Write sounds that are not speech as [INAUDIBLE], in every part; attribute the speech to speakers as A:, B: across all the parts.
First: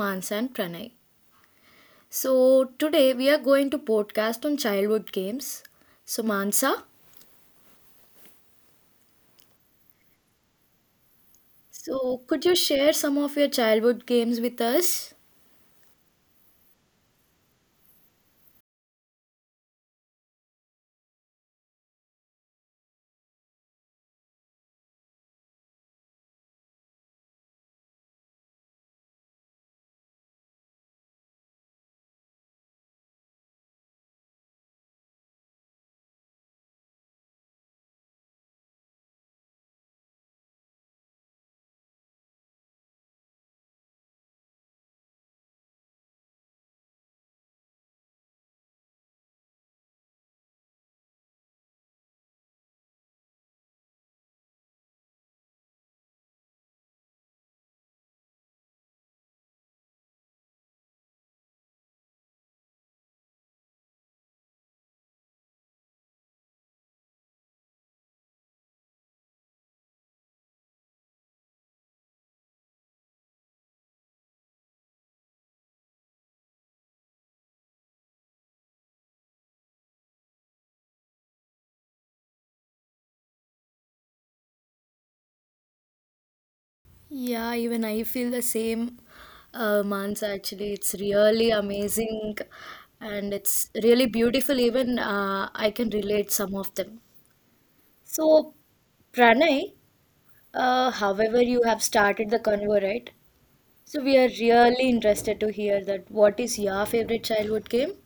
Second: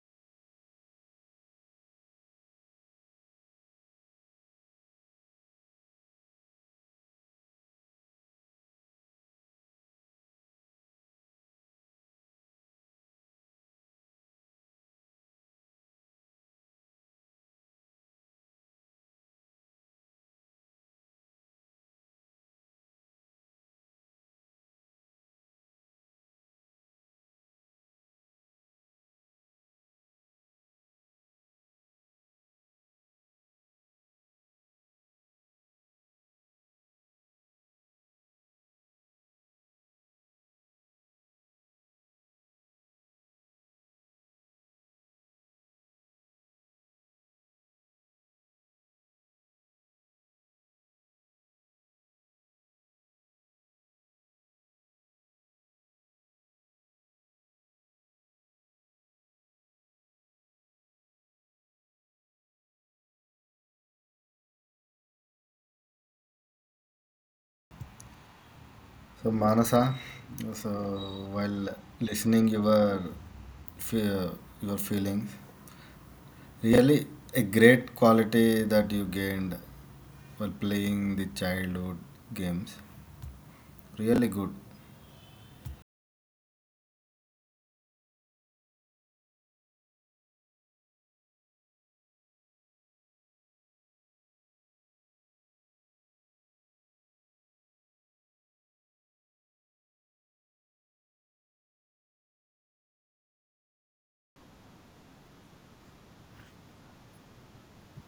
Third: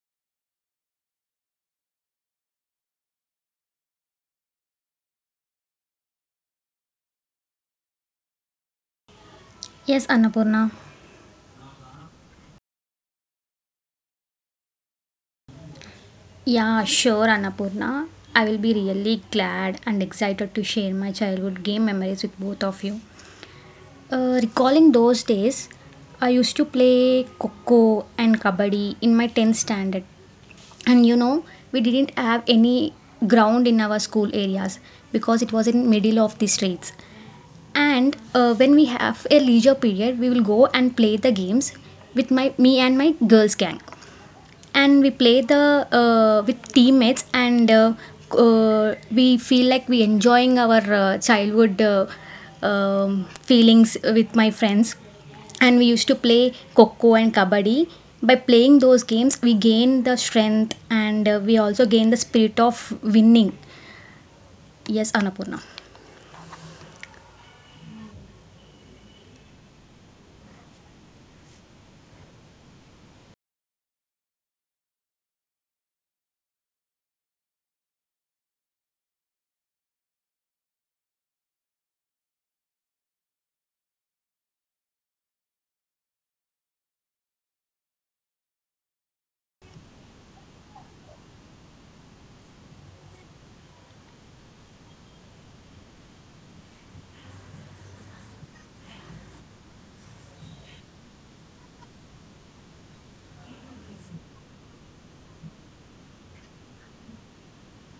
A: Mans and Pranay. So, today we are going to podcast on childhood games. So, Mansa,
B: Yes, Annapurna.
A: so could you share some of your childhood games with us?
B: Yeah, sure, Annapurna. I will be really glad and excited to share my childhood game memories with both of you. Recalling those days, I used to play Coco and Kabaddi in my 10th standard. And you know, we didn't have any ground in our school areas because it was in middle of the streets. And when we have a leisure period, we will go and play the games with my me and my girls gang, and we play the with teammates and we feel like we enjoying our childhood feelings with my friends. And we used to play coco and kabaddi. By playing those games, we gain the strength, and we also gain the spirit of winning. Yes, Annapurna.
C: So Manasa, so while listening your fe- your feelings, really a great quality that you gained while playing the childhood games. Really good.
A: Yeah, even I feel the same, Mansa. Actually, it's really amazing and it's really beautiful. Even I can relate some of them. So, Pranay, however, you have started the convo, right? So we are really interested to hear that. What is your favorite childhood game?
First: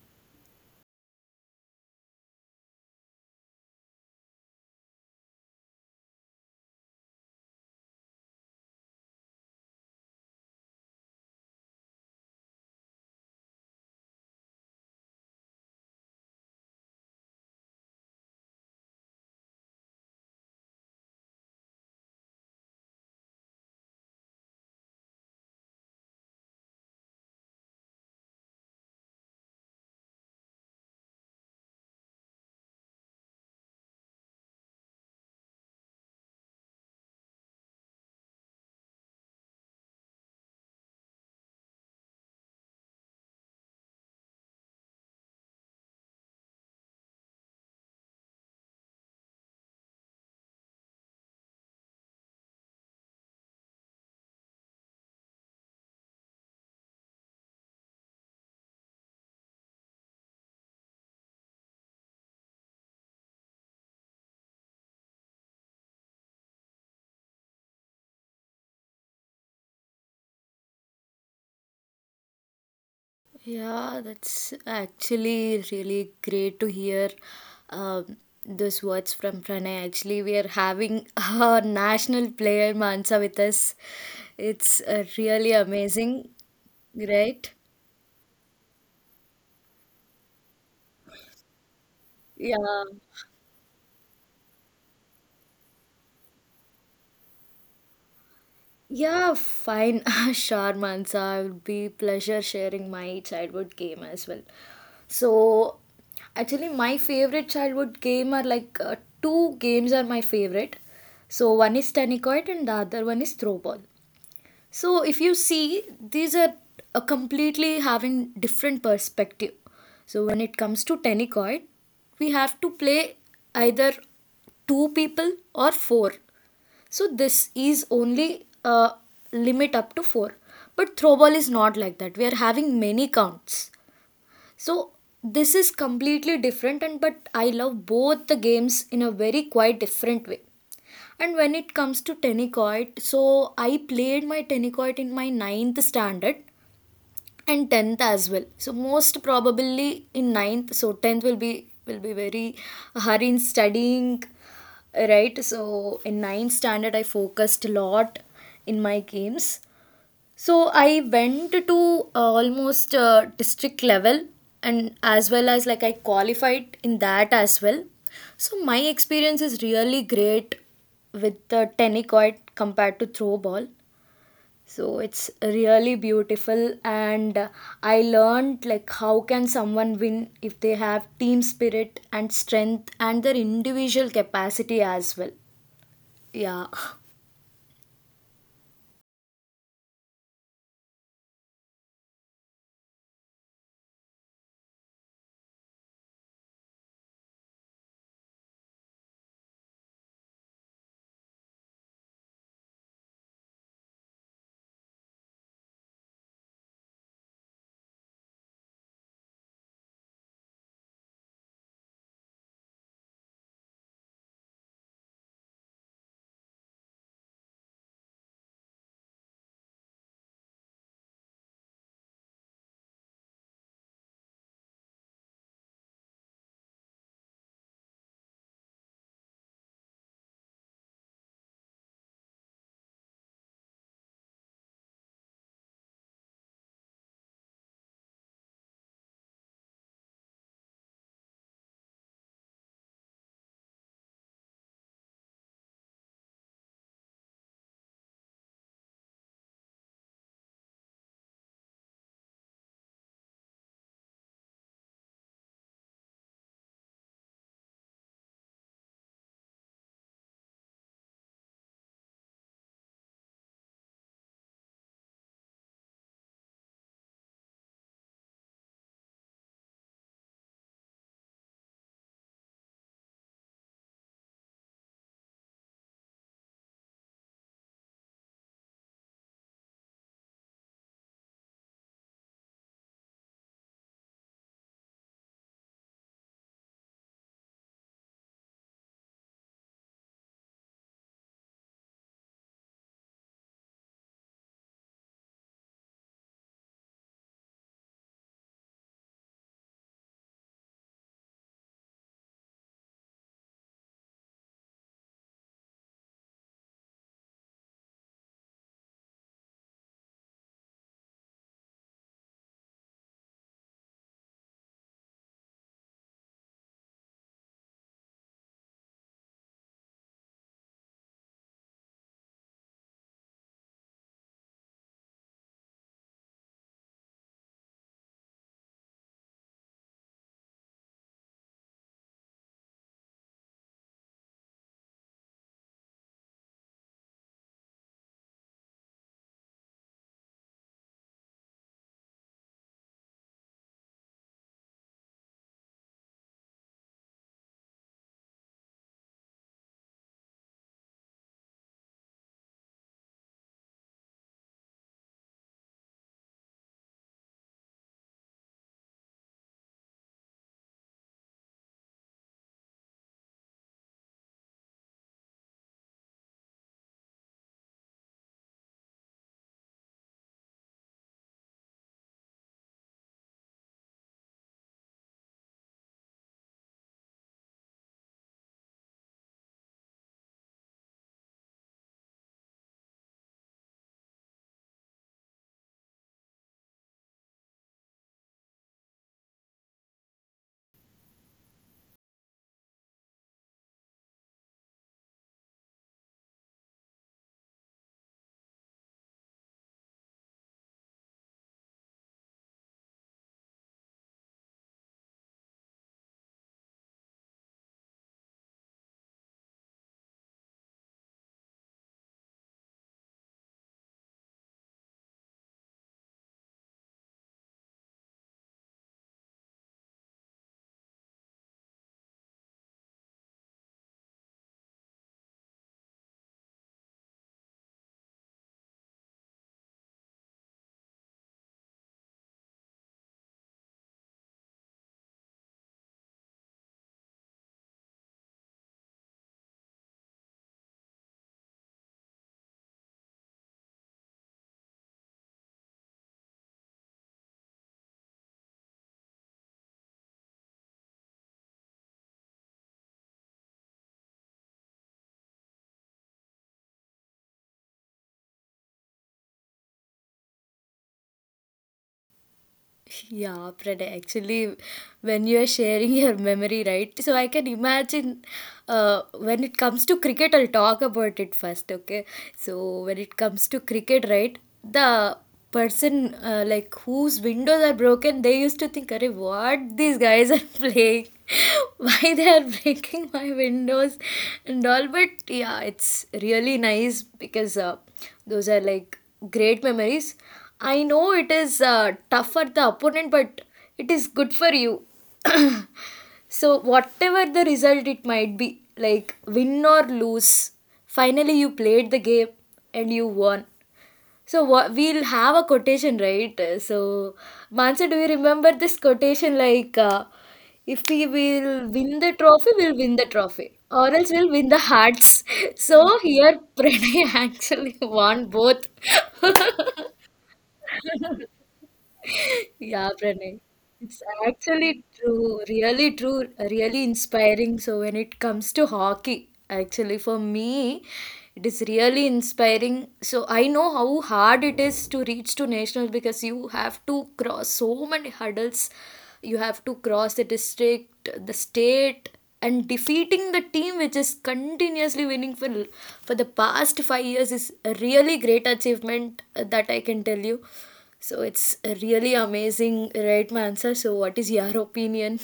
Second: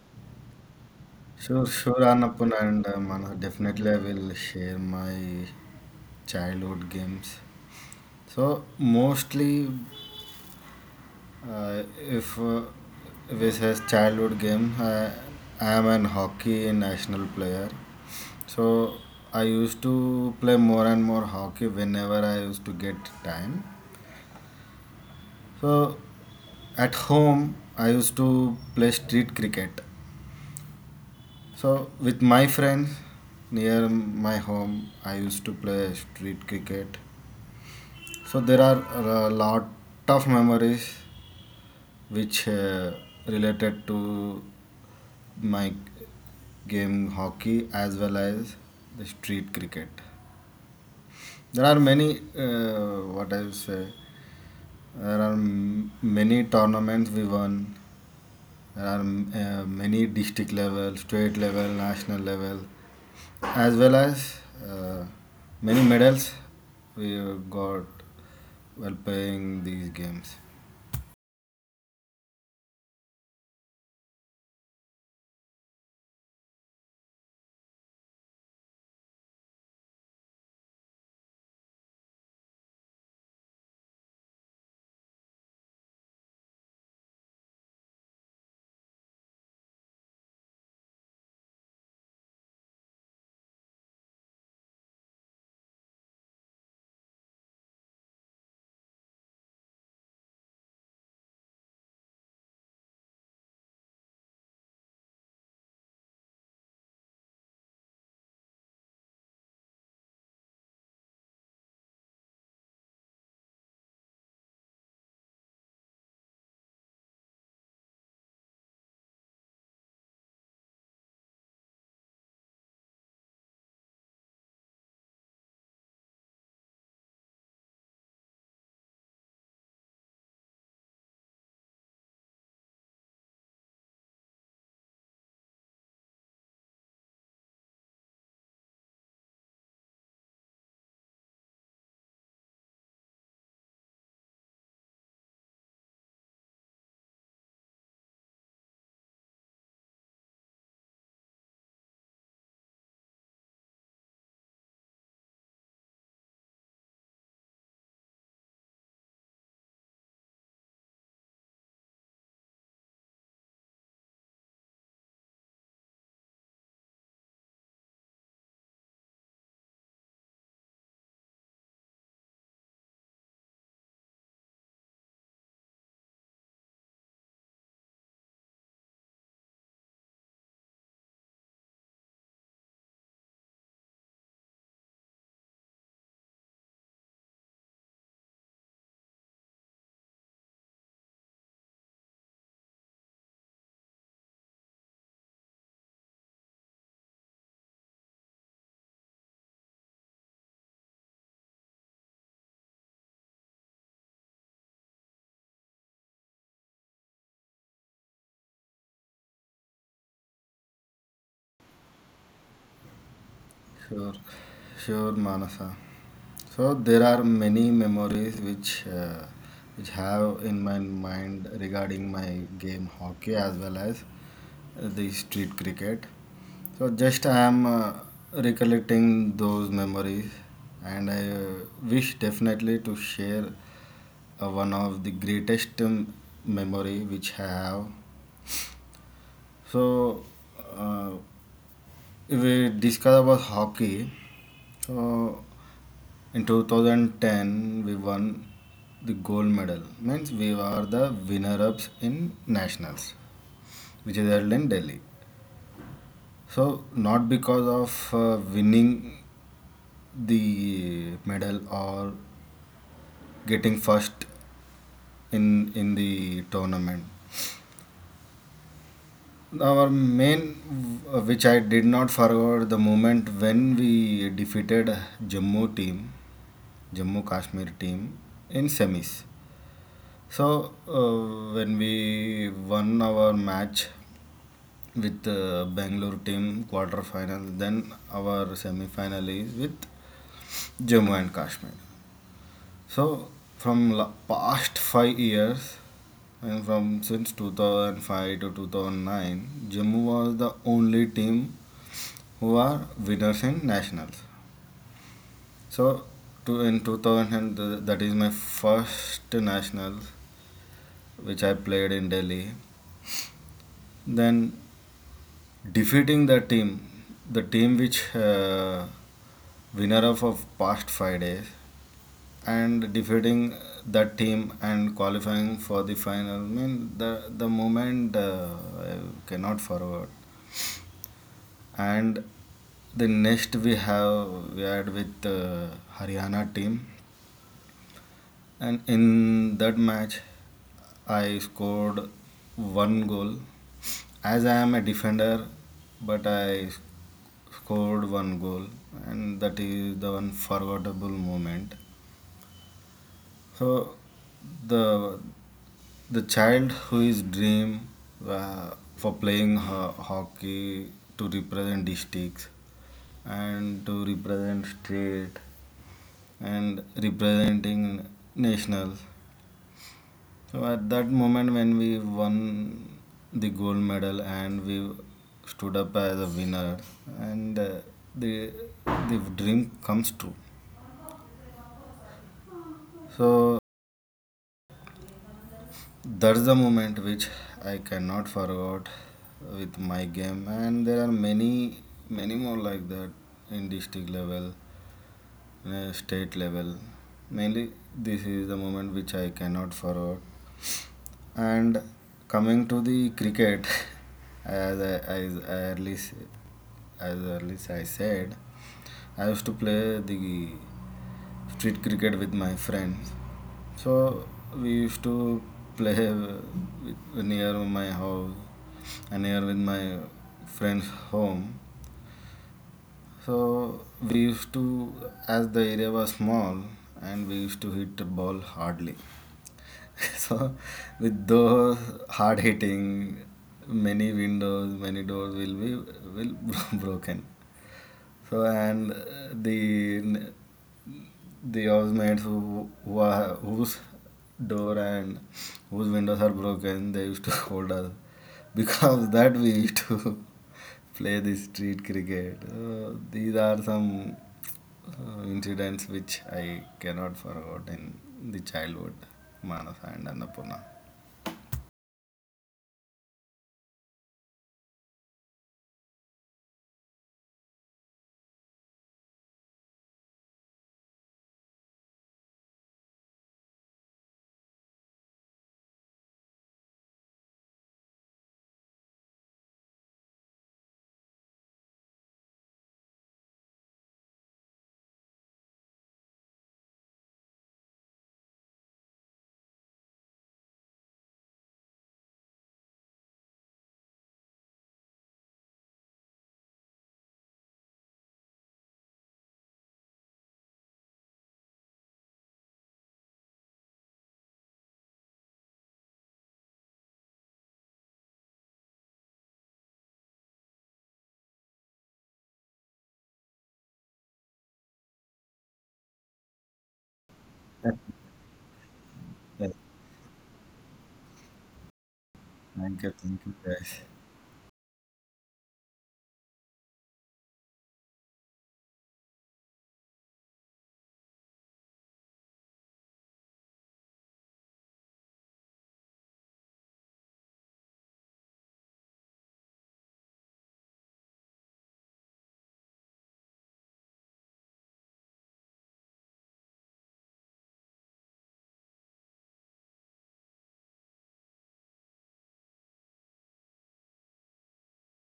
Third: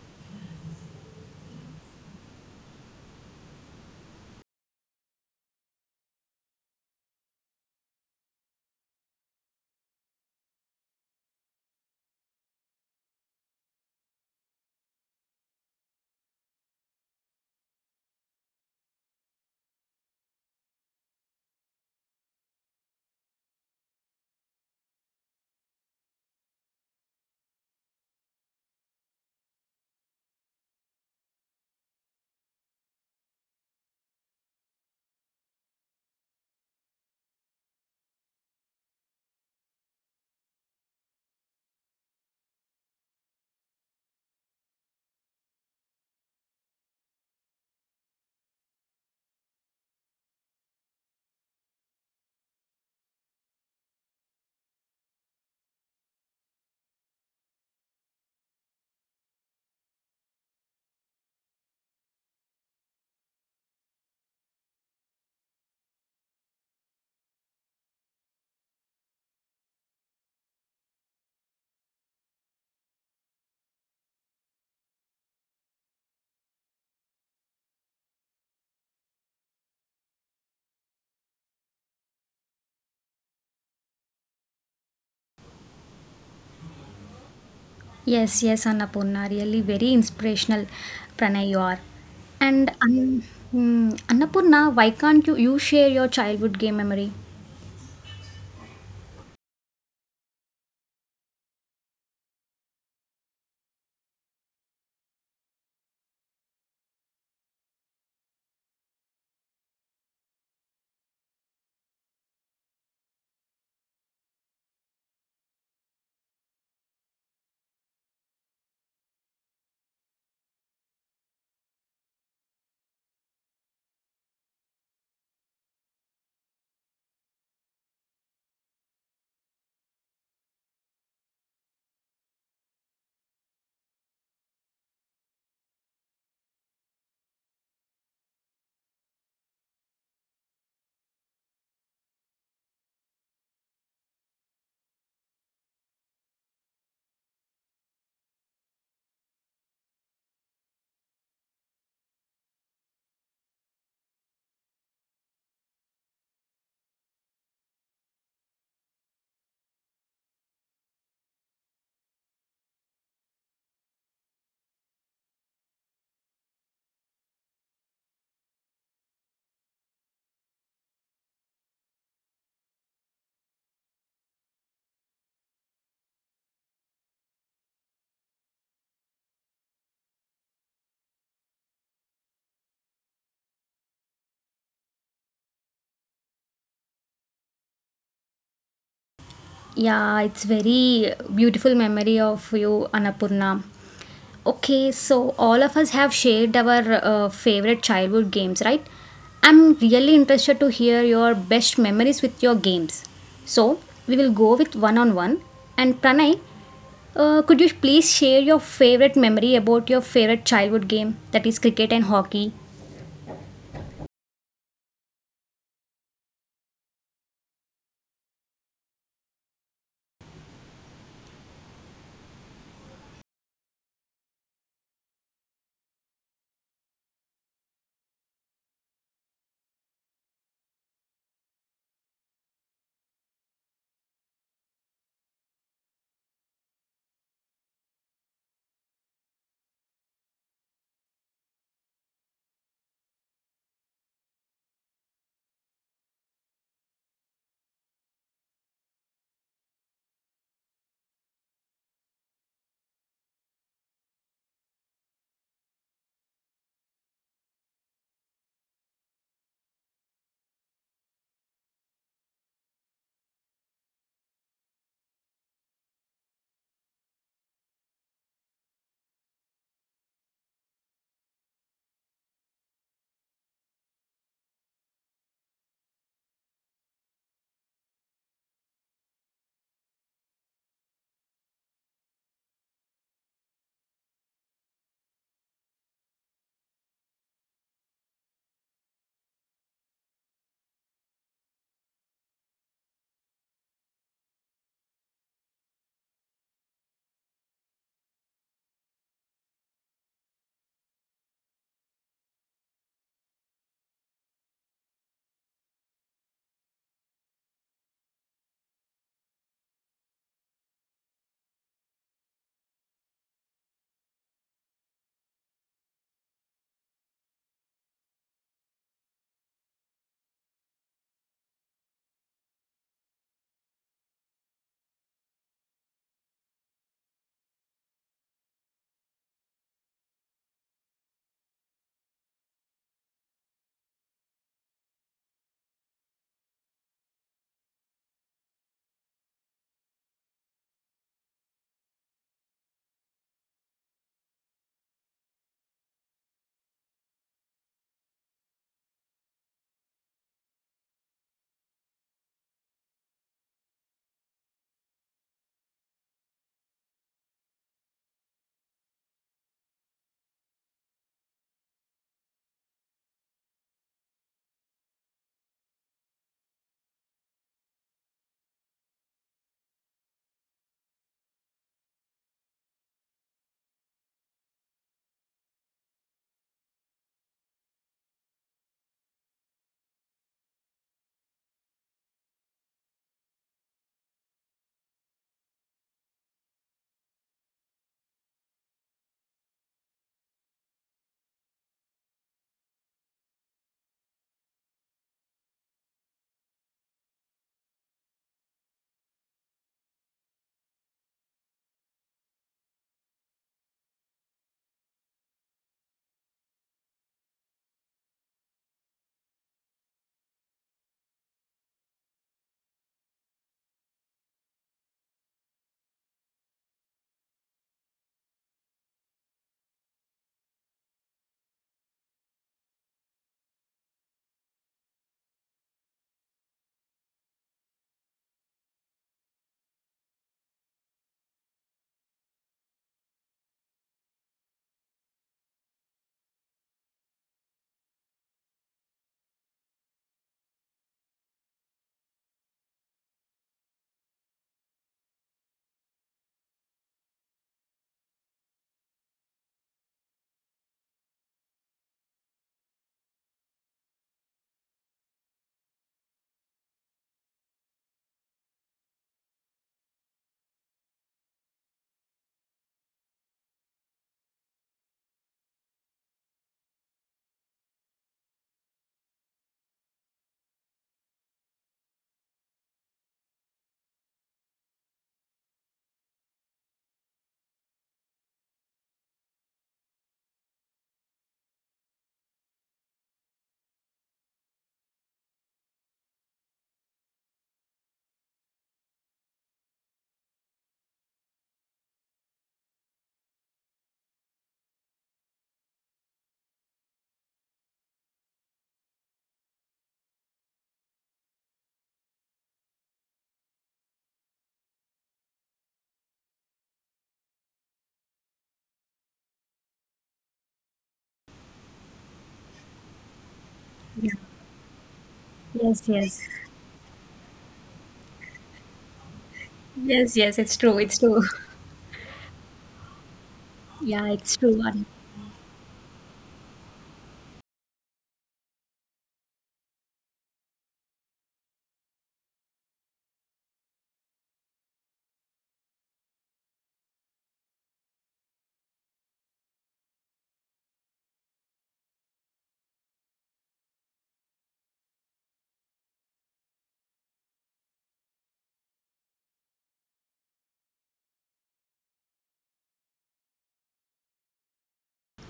C: Sure, sure, Annapurna and Manasa. Definitely, I will share my childhood games. So mostly if this is childhood game, I am an hockey national player. So I used to play more and more hockey whenever I used to get time. So at home, I used to play street cricket. So with my friends near my home, I used to play street cricket. So there are a lot of memories which related to my game hockey as well as the street cricket. There are many, what I would say, there are many tournaments we won. There are many district level, state level, national level, as well as uh, many medals we got while playing these games.
A: Yeah, that's actually really great to hear um, those words from Pranay. Actually, we are having [LAUGHS] our national player Mansa with us. It's really amazing, right?
B: Yes, yes, Annapurna, really very inspirational, Pranay, you are.
A: Yeah.
B: and um, mm, Annapurna, why can't you share your childhood game memory?
A: Yeah, fine. [LAUGHS] Sure, Mansa. It would be pleasure sharing my childhood game as well. So, actually, my favorite childhood game are like two games are my favorite. So one is tenicoid and the other one is throwball. So if you see, these are completely having different perspective. So when it comes to tenicoid, we have to play either two people or four, so this is only a limit up to 4. But throwball is not like that. We are having many counts. So this is completely different and but I love both the games in a very quite different way. And when it comes to tennis court, so I played my tennis court in my ninth standard and 10th as well, so most probably in ninth, so 10th will be very hard in studying, right? So in ninth standard I focused a lot in my games, so I went to almost district level, and as well as like I qualified in that as well. So my experience is really great with the tenicoid compared to throw ball. So it's really beautiful, and I learned like how can someone win if they have team spirit and strength and their individual capacity as well. Yeah. [LAUGHS]
B: Yeah, it's very beautiful memory of you, Annapurna. Okay, so all of us have shared our favorite childhood games, right? I'm really interested to hear your best memories with your games. So we will go with one on one. And Pranay, could you please share your favorite memory about your favorite childhood game, that is cricket and hockey?
C: Sure, sure, Manasa. So there are many memories which have in my mind regarding my game hockey as well as the street cricket. So just I am recollecting those memories, and I wish definitely to share one of the greatest memory which I have. So uh, if we discuss about hockey, so in 2010, we won the gold medal. Means we are the winner-ups in nationals, which is held in Delhi. So not because of winning the medal or getting first in the tournament. Our main, which I did not forget, the moment when we defeated Jammu team, Jammu Kashmir team in semis. So, when we won our match with Bangalore team quarter final, then our semi final is with Jammu and Kashmir. So, from past 5 years and from since 2005 to 2009, Jammu was the only team who are winners in nationals. So, to, in 2000, and that is my first nationals which I played in Delhi. Then defeating the team which winner of past 5 days, and defeating that team and qualifying for the final. I mean the moment I cannot forward. And the next we had with Haryana team. And in that match, I scored one goal. As I am a defender, but I scored one goal, and that is the unforgettable moment. So, the the child who is dream uh, for playing hockey to represent districts and to represent state and representing national. So at that moment when we won the gold medal and we stood up as a winner and the the dream comes true. So that's the moment which I cannot forget with my game, and there are many many more like that in district level, state level. Mainly this is the moment which I cannot forget. And coming to the cricket, [LAUGHS] as I, as I early, s- as early as I said, I used to play the street cricket with my friends. So we used to play near my house and near with my friend's home. So we used to, as the area was small, and we used to hit the ball hardly. [LAUGHS] So, with those hard hitting, many windows, many doors will be will [LAUGHS] broken. So, and the the housemates who are, whose door and whose windows are broken, they used to [LAUGHS] hold us because that we used to [LAUGHS] play the street cricket. These are some incidents which I cannot forget in the childhood, Manasa and Annapurna.
A: Yeah, Pranay, actually, when you are sharing your memory, right? So I can imagine when it comes to cricket, I'll talk about it first, okay? So when it comes to cricket, right? The person like whose windows are broken, they used to think, Arey, what these guys are [LAUGHS] playing? [LAUGHS] Why they are breaking my windows and all? But yeah, it's really nice because those are like great memories. I know it is tough for the opponent, but it is good for you. [CLEARS THROAT] So, whatever the result it might be, like win or lose, finally you played the game and you won. So, what, we'll have a quotation, right? So, Mansa, do you remember this quotation like, if we will win the trophy, we'll win the trophy, or
B: Yeah.
A: else we'll win the hearts. [LAUGHS]
B: Yes,
A: So,
B: yes.
A: here Pranay [LAUGHS] actually won both. [LAUGHS]
C: Yes,
B: Yes, yes, it's true. It's true. [LAUGHS]
A: Yeah,
C: thank
A: Pranay.
C: you, guys.
A: It's
B: Yeah, it's true, Anna.
A: actually true, really inspiring. So when it comes to hockey, actually for me, it is really inspiring. So I know how hard it is to reach to nationals because you have to cross so many hurdles. You have to cross the district, the state, and defeating the team which is continuously winning for the past 5 years is a really great achievement that I can tell you. So it's really amazing, right, Mansa? So what is your opinion?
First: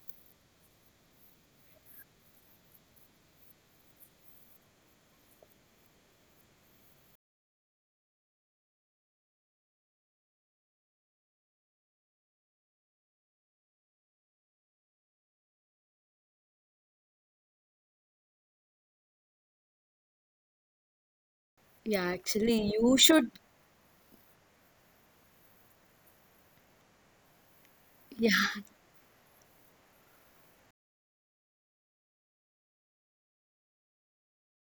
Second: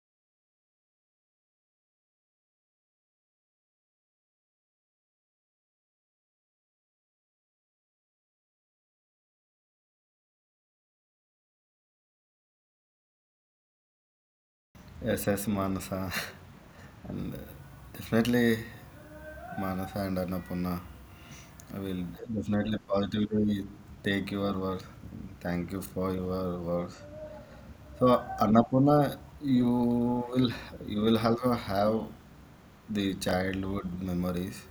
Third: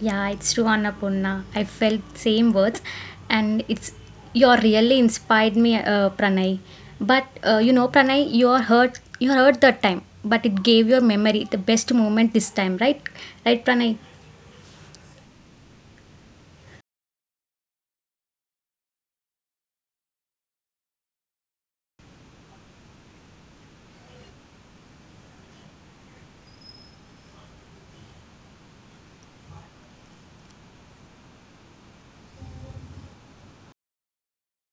B: Yeah, it's true, Annapurna. I felt same words, and it's you're really inspired me, Pranay. But you know, Pranay, you're hurt. You hurt that time, but it gave your memory the best moment this time, right? Right, Pranay.
C: Yes, yes, Manasa. [LAUGHS] And definitely, Manasa and Annapurna, I
A: Yeah,
C: will
A: actually,
C: definitely
A: you should.
C: positively take your words. Thank you for your words. So, Annapurna, you will you will also have the childhood memories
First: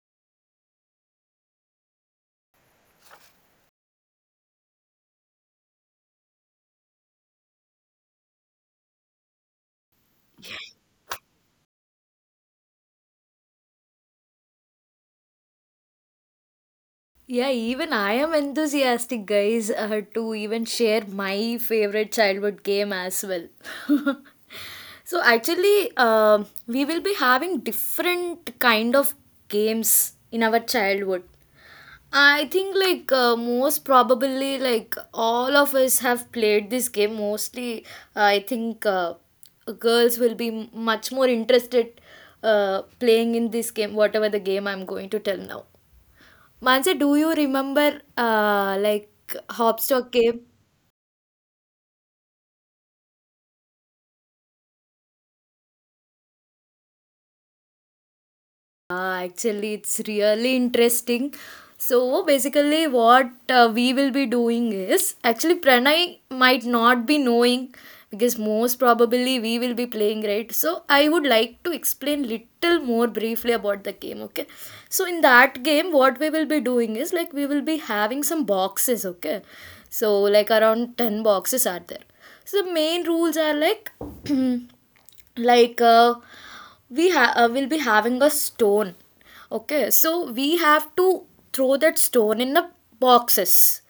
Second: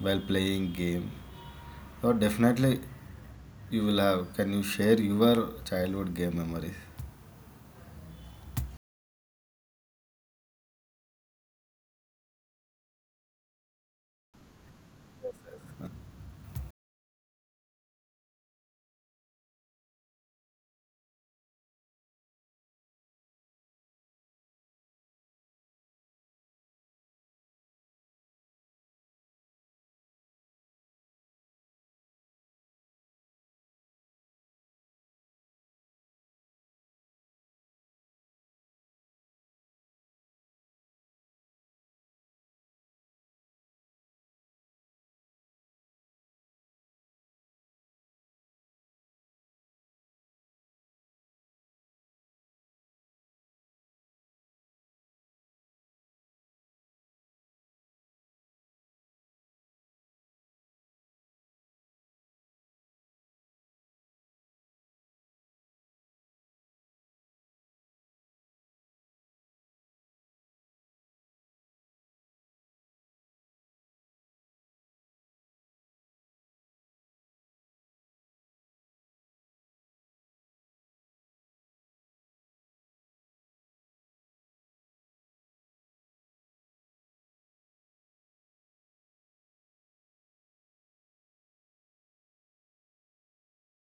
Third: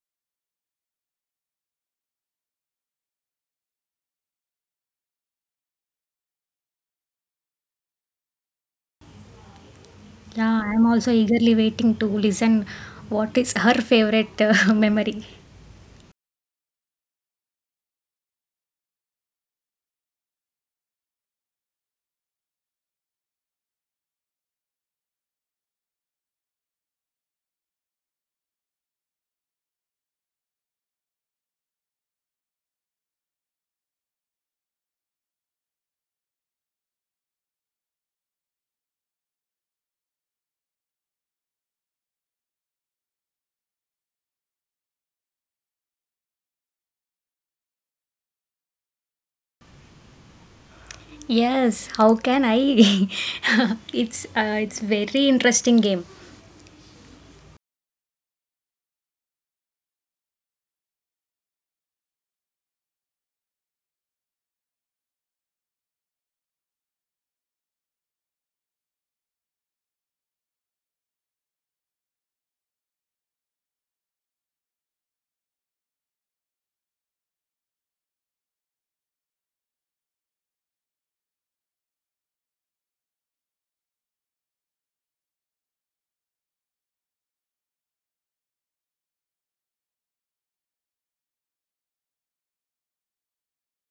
C: while playing game. So definitely, you will have. Can you share your childhood game memories?
B: Yeah, I'm also eagerly waiting to listen. What is her favorite [LAUGHS] memory?
A: Yeah, even I am enthusiastic, guys, to even share my favorite childhood game as well. [LAUGHS] So actually, we will be having different kind of games in our childhood. I think like most probably like all of us have played this game. Mostly, I think girls will be much more interested playing in this game, whatever the game I'm going to tell now. Mansa, do you remember like Hopstock game?
B: Yes, how can I? [LAUGHS] It's it's very interesting game.
A: Actually, it's really interesting. So basically, what we will be doing is actually Pranay might not be knowing because most probably we will be playing, right. So I would like to explain little more briefly about the game. Okay, so in that game, what we will be doing is like we will be having some boxes. Okay, so like around 10 boxes are there. So the main rules are like. [CLEARS THROAT] Like we will be having a stone, okay, so we have to throw that stone in the boxes.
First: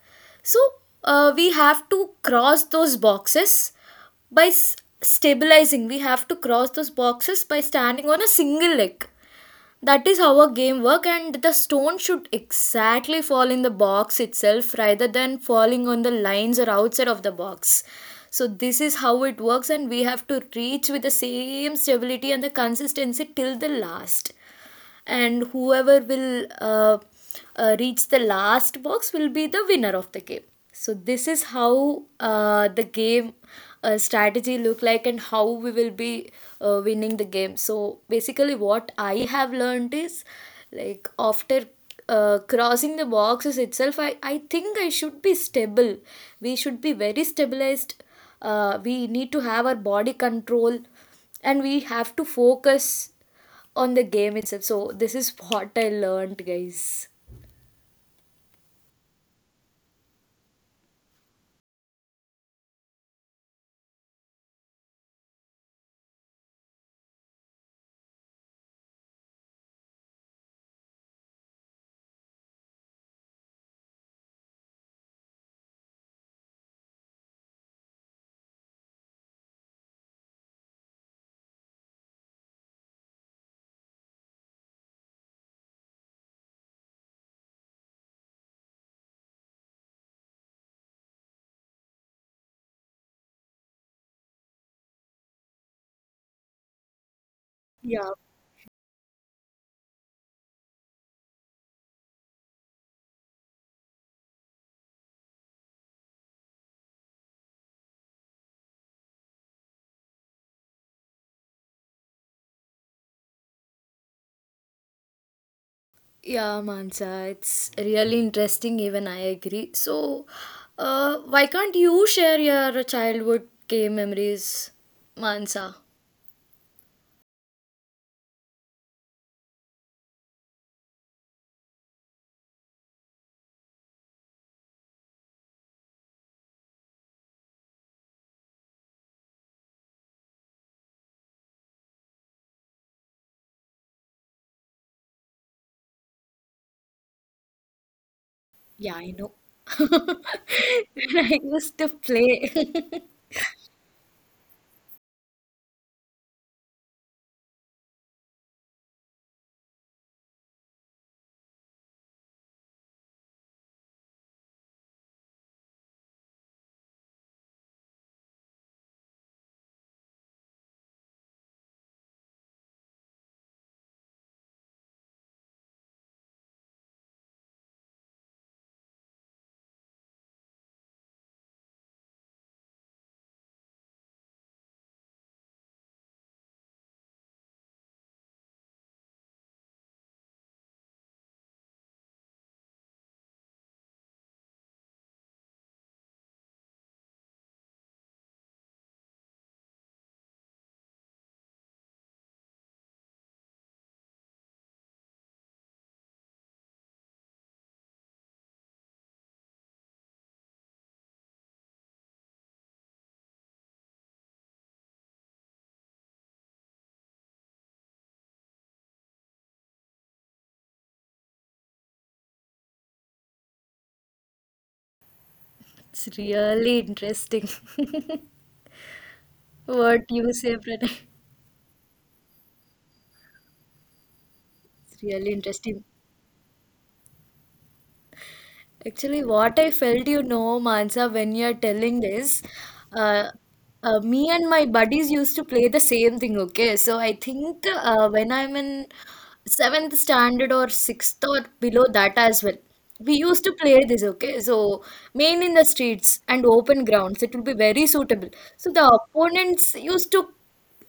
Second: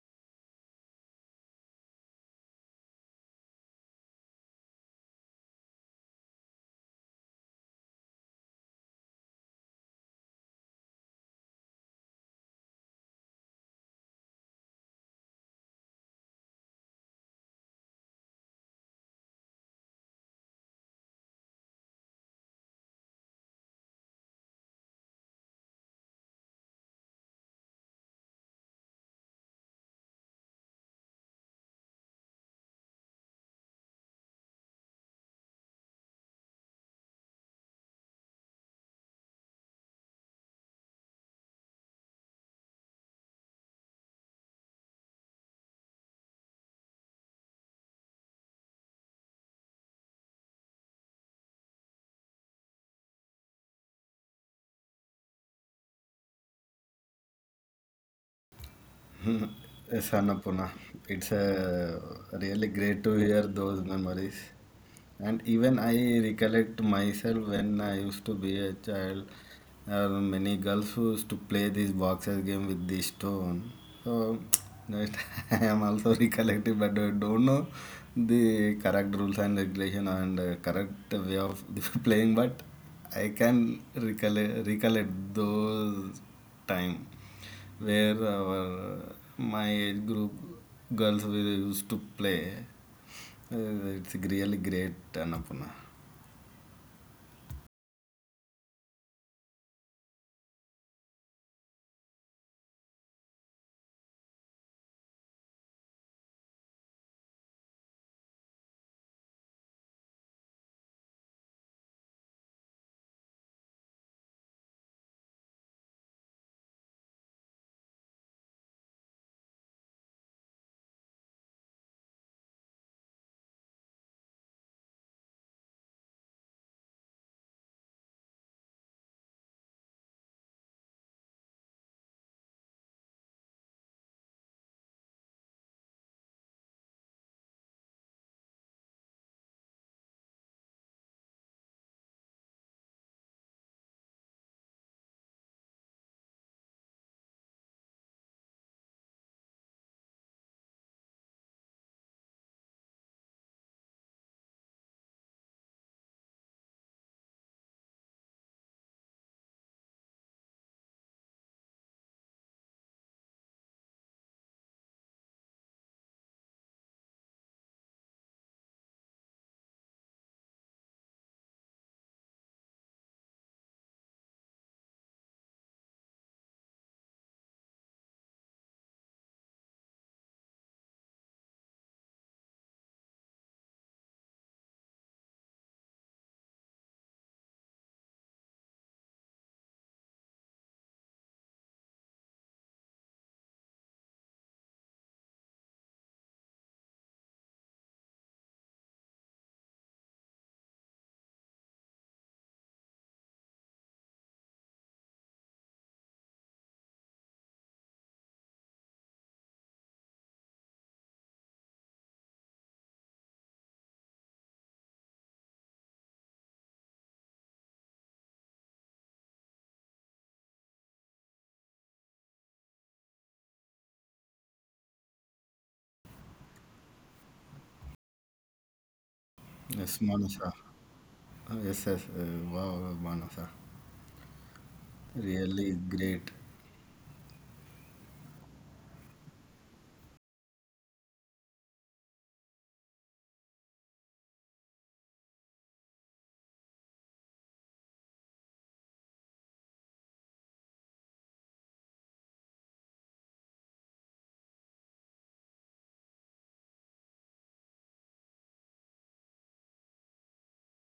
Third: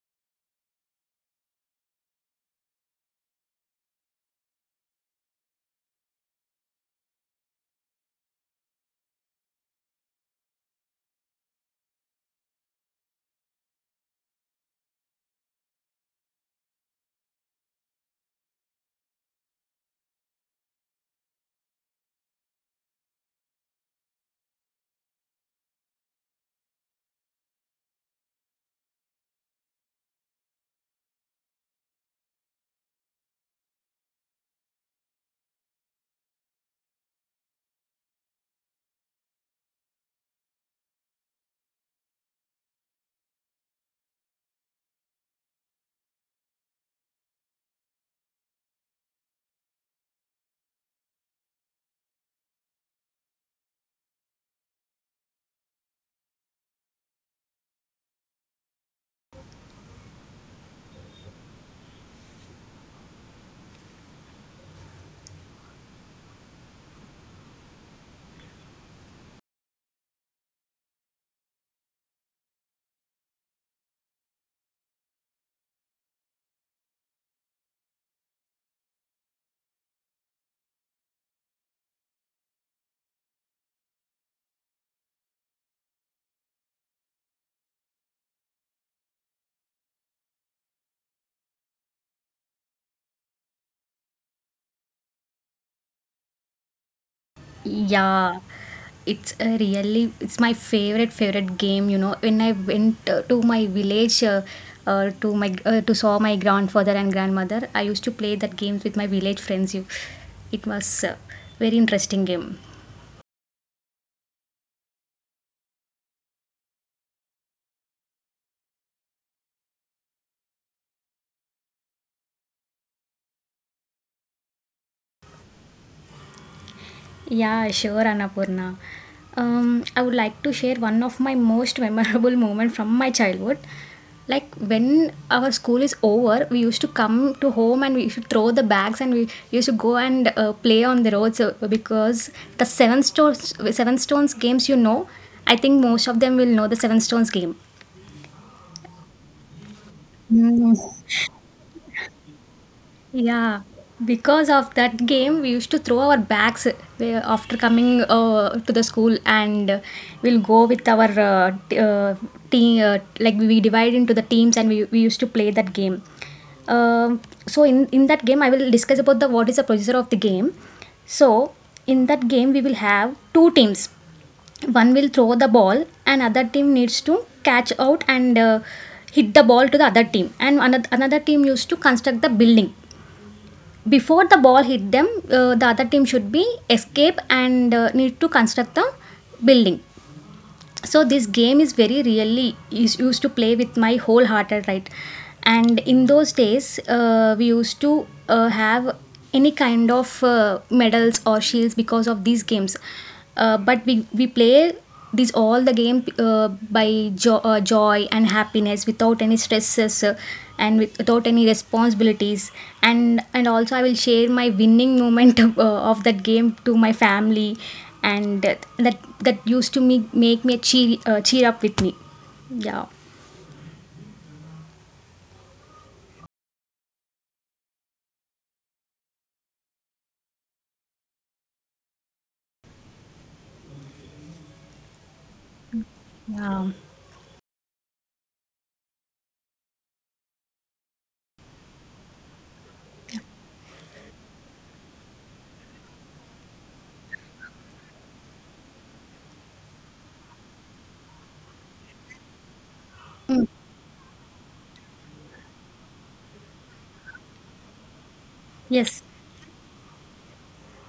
A: So we have to cross those boxes by stabilizing, we have to cross those boxes by standing on a single leg. That is how a game work, and the stone should exactly fall in the box itself rather than falling on the lines or outside of the box. So this is how it works, and we have to reach with the same stability and the consistency till the last. And whoever will reach the last box will be the winner of the game. So this is how the game strategy look like and how we will be winning the game. So basically what I have learned is like after crossing the boxes itself, I think I should be stable. We should be very stabilized. We need to have our body control, and we have to focus on the game itself. So this is what I learned, guys.
C: [LAUGHS] Yes, Annapurna. It's really great to hear those memories. And even I recollect myself when I used to be a child, there many girls who used to play this boxer game with the stone. So [TSK] that [LAUGHS] I am also recollecting, but I don't know the correct rules and regulation and correct way of [LAUGHS] playing. But I can recollect those time where our my age group girls we used to play. It's really great, Annapurna.
A: Yeah.
B: Yeah, it's a really it's my favorite game. You know, when I went to my village, to my to saw my grandfather and grandmother, I used to play that games with my village friends. You, it was very interesting game.
A: Yeah, Mansa, it's really interesting. Even I agree. So, why can't you share your childhood game memories, Mansa?
B: Yeah, sure, Annapurna. I would like to share one of my most memorable moment from my childhood. Like when our school is over, we used to come to home and we used to throw the bags and we used to go and play on the roads because the seven stones games, you know, I think most of them will know the seven stones game.
A: Yeah, I know. [LAUGHS] I used to play. [LAUGHS]
B: Yeah, because of that game, we used to throw our bags after coming to the school, and we'll go with our team. Like we divide into the teams, and we used to play that game. Um so in that game, I will discuss about the what is the procedure of the game. So in that game, we will have two teams. One will throw the ball, and other team needs to catch out and hit the ball to the other team. And another team used to construct the building. Before the ball hit them, the other team should be escape and need to construct the building. So this game is very really is used to play with my whole heart, right? And in those days we used to have any kind of medals or shields because of these games. But we play these all the game by joy and happiness without any stresses, without any responsibilities. And also I will share my winning moment [LAUGHS] of that game to my family, and that used to make me cheer up with me. Yeah.
A: It's really interesting. [LAUGHS]
C: Yes,
A: What you
C: Manasa.
A: say, Pranay?
C: Yes, yes. Wow, Manasa.
A: It's really
C: Really
A: interesting.
C: great.
B: Yeah.
A: Actually, what I felt, you know, Mansa, when you're telling this, uh, me and my buddies used to play the same thing, okay? So I think when I'm in seventh standard or sixth or below that as well, we used to play this, okay? So main in the streets and open grounds, it will be very suitable. So the
B: Yes.
A: opponents used to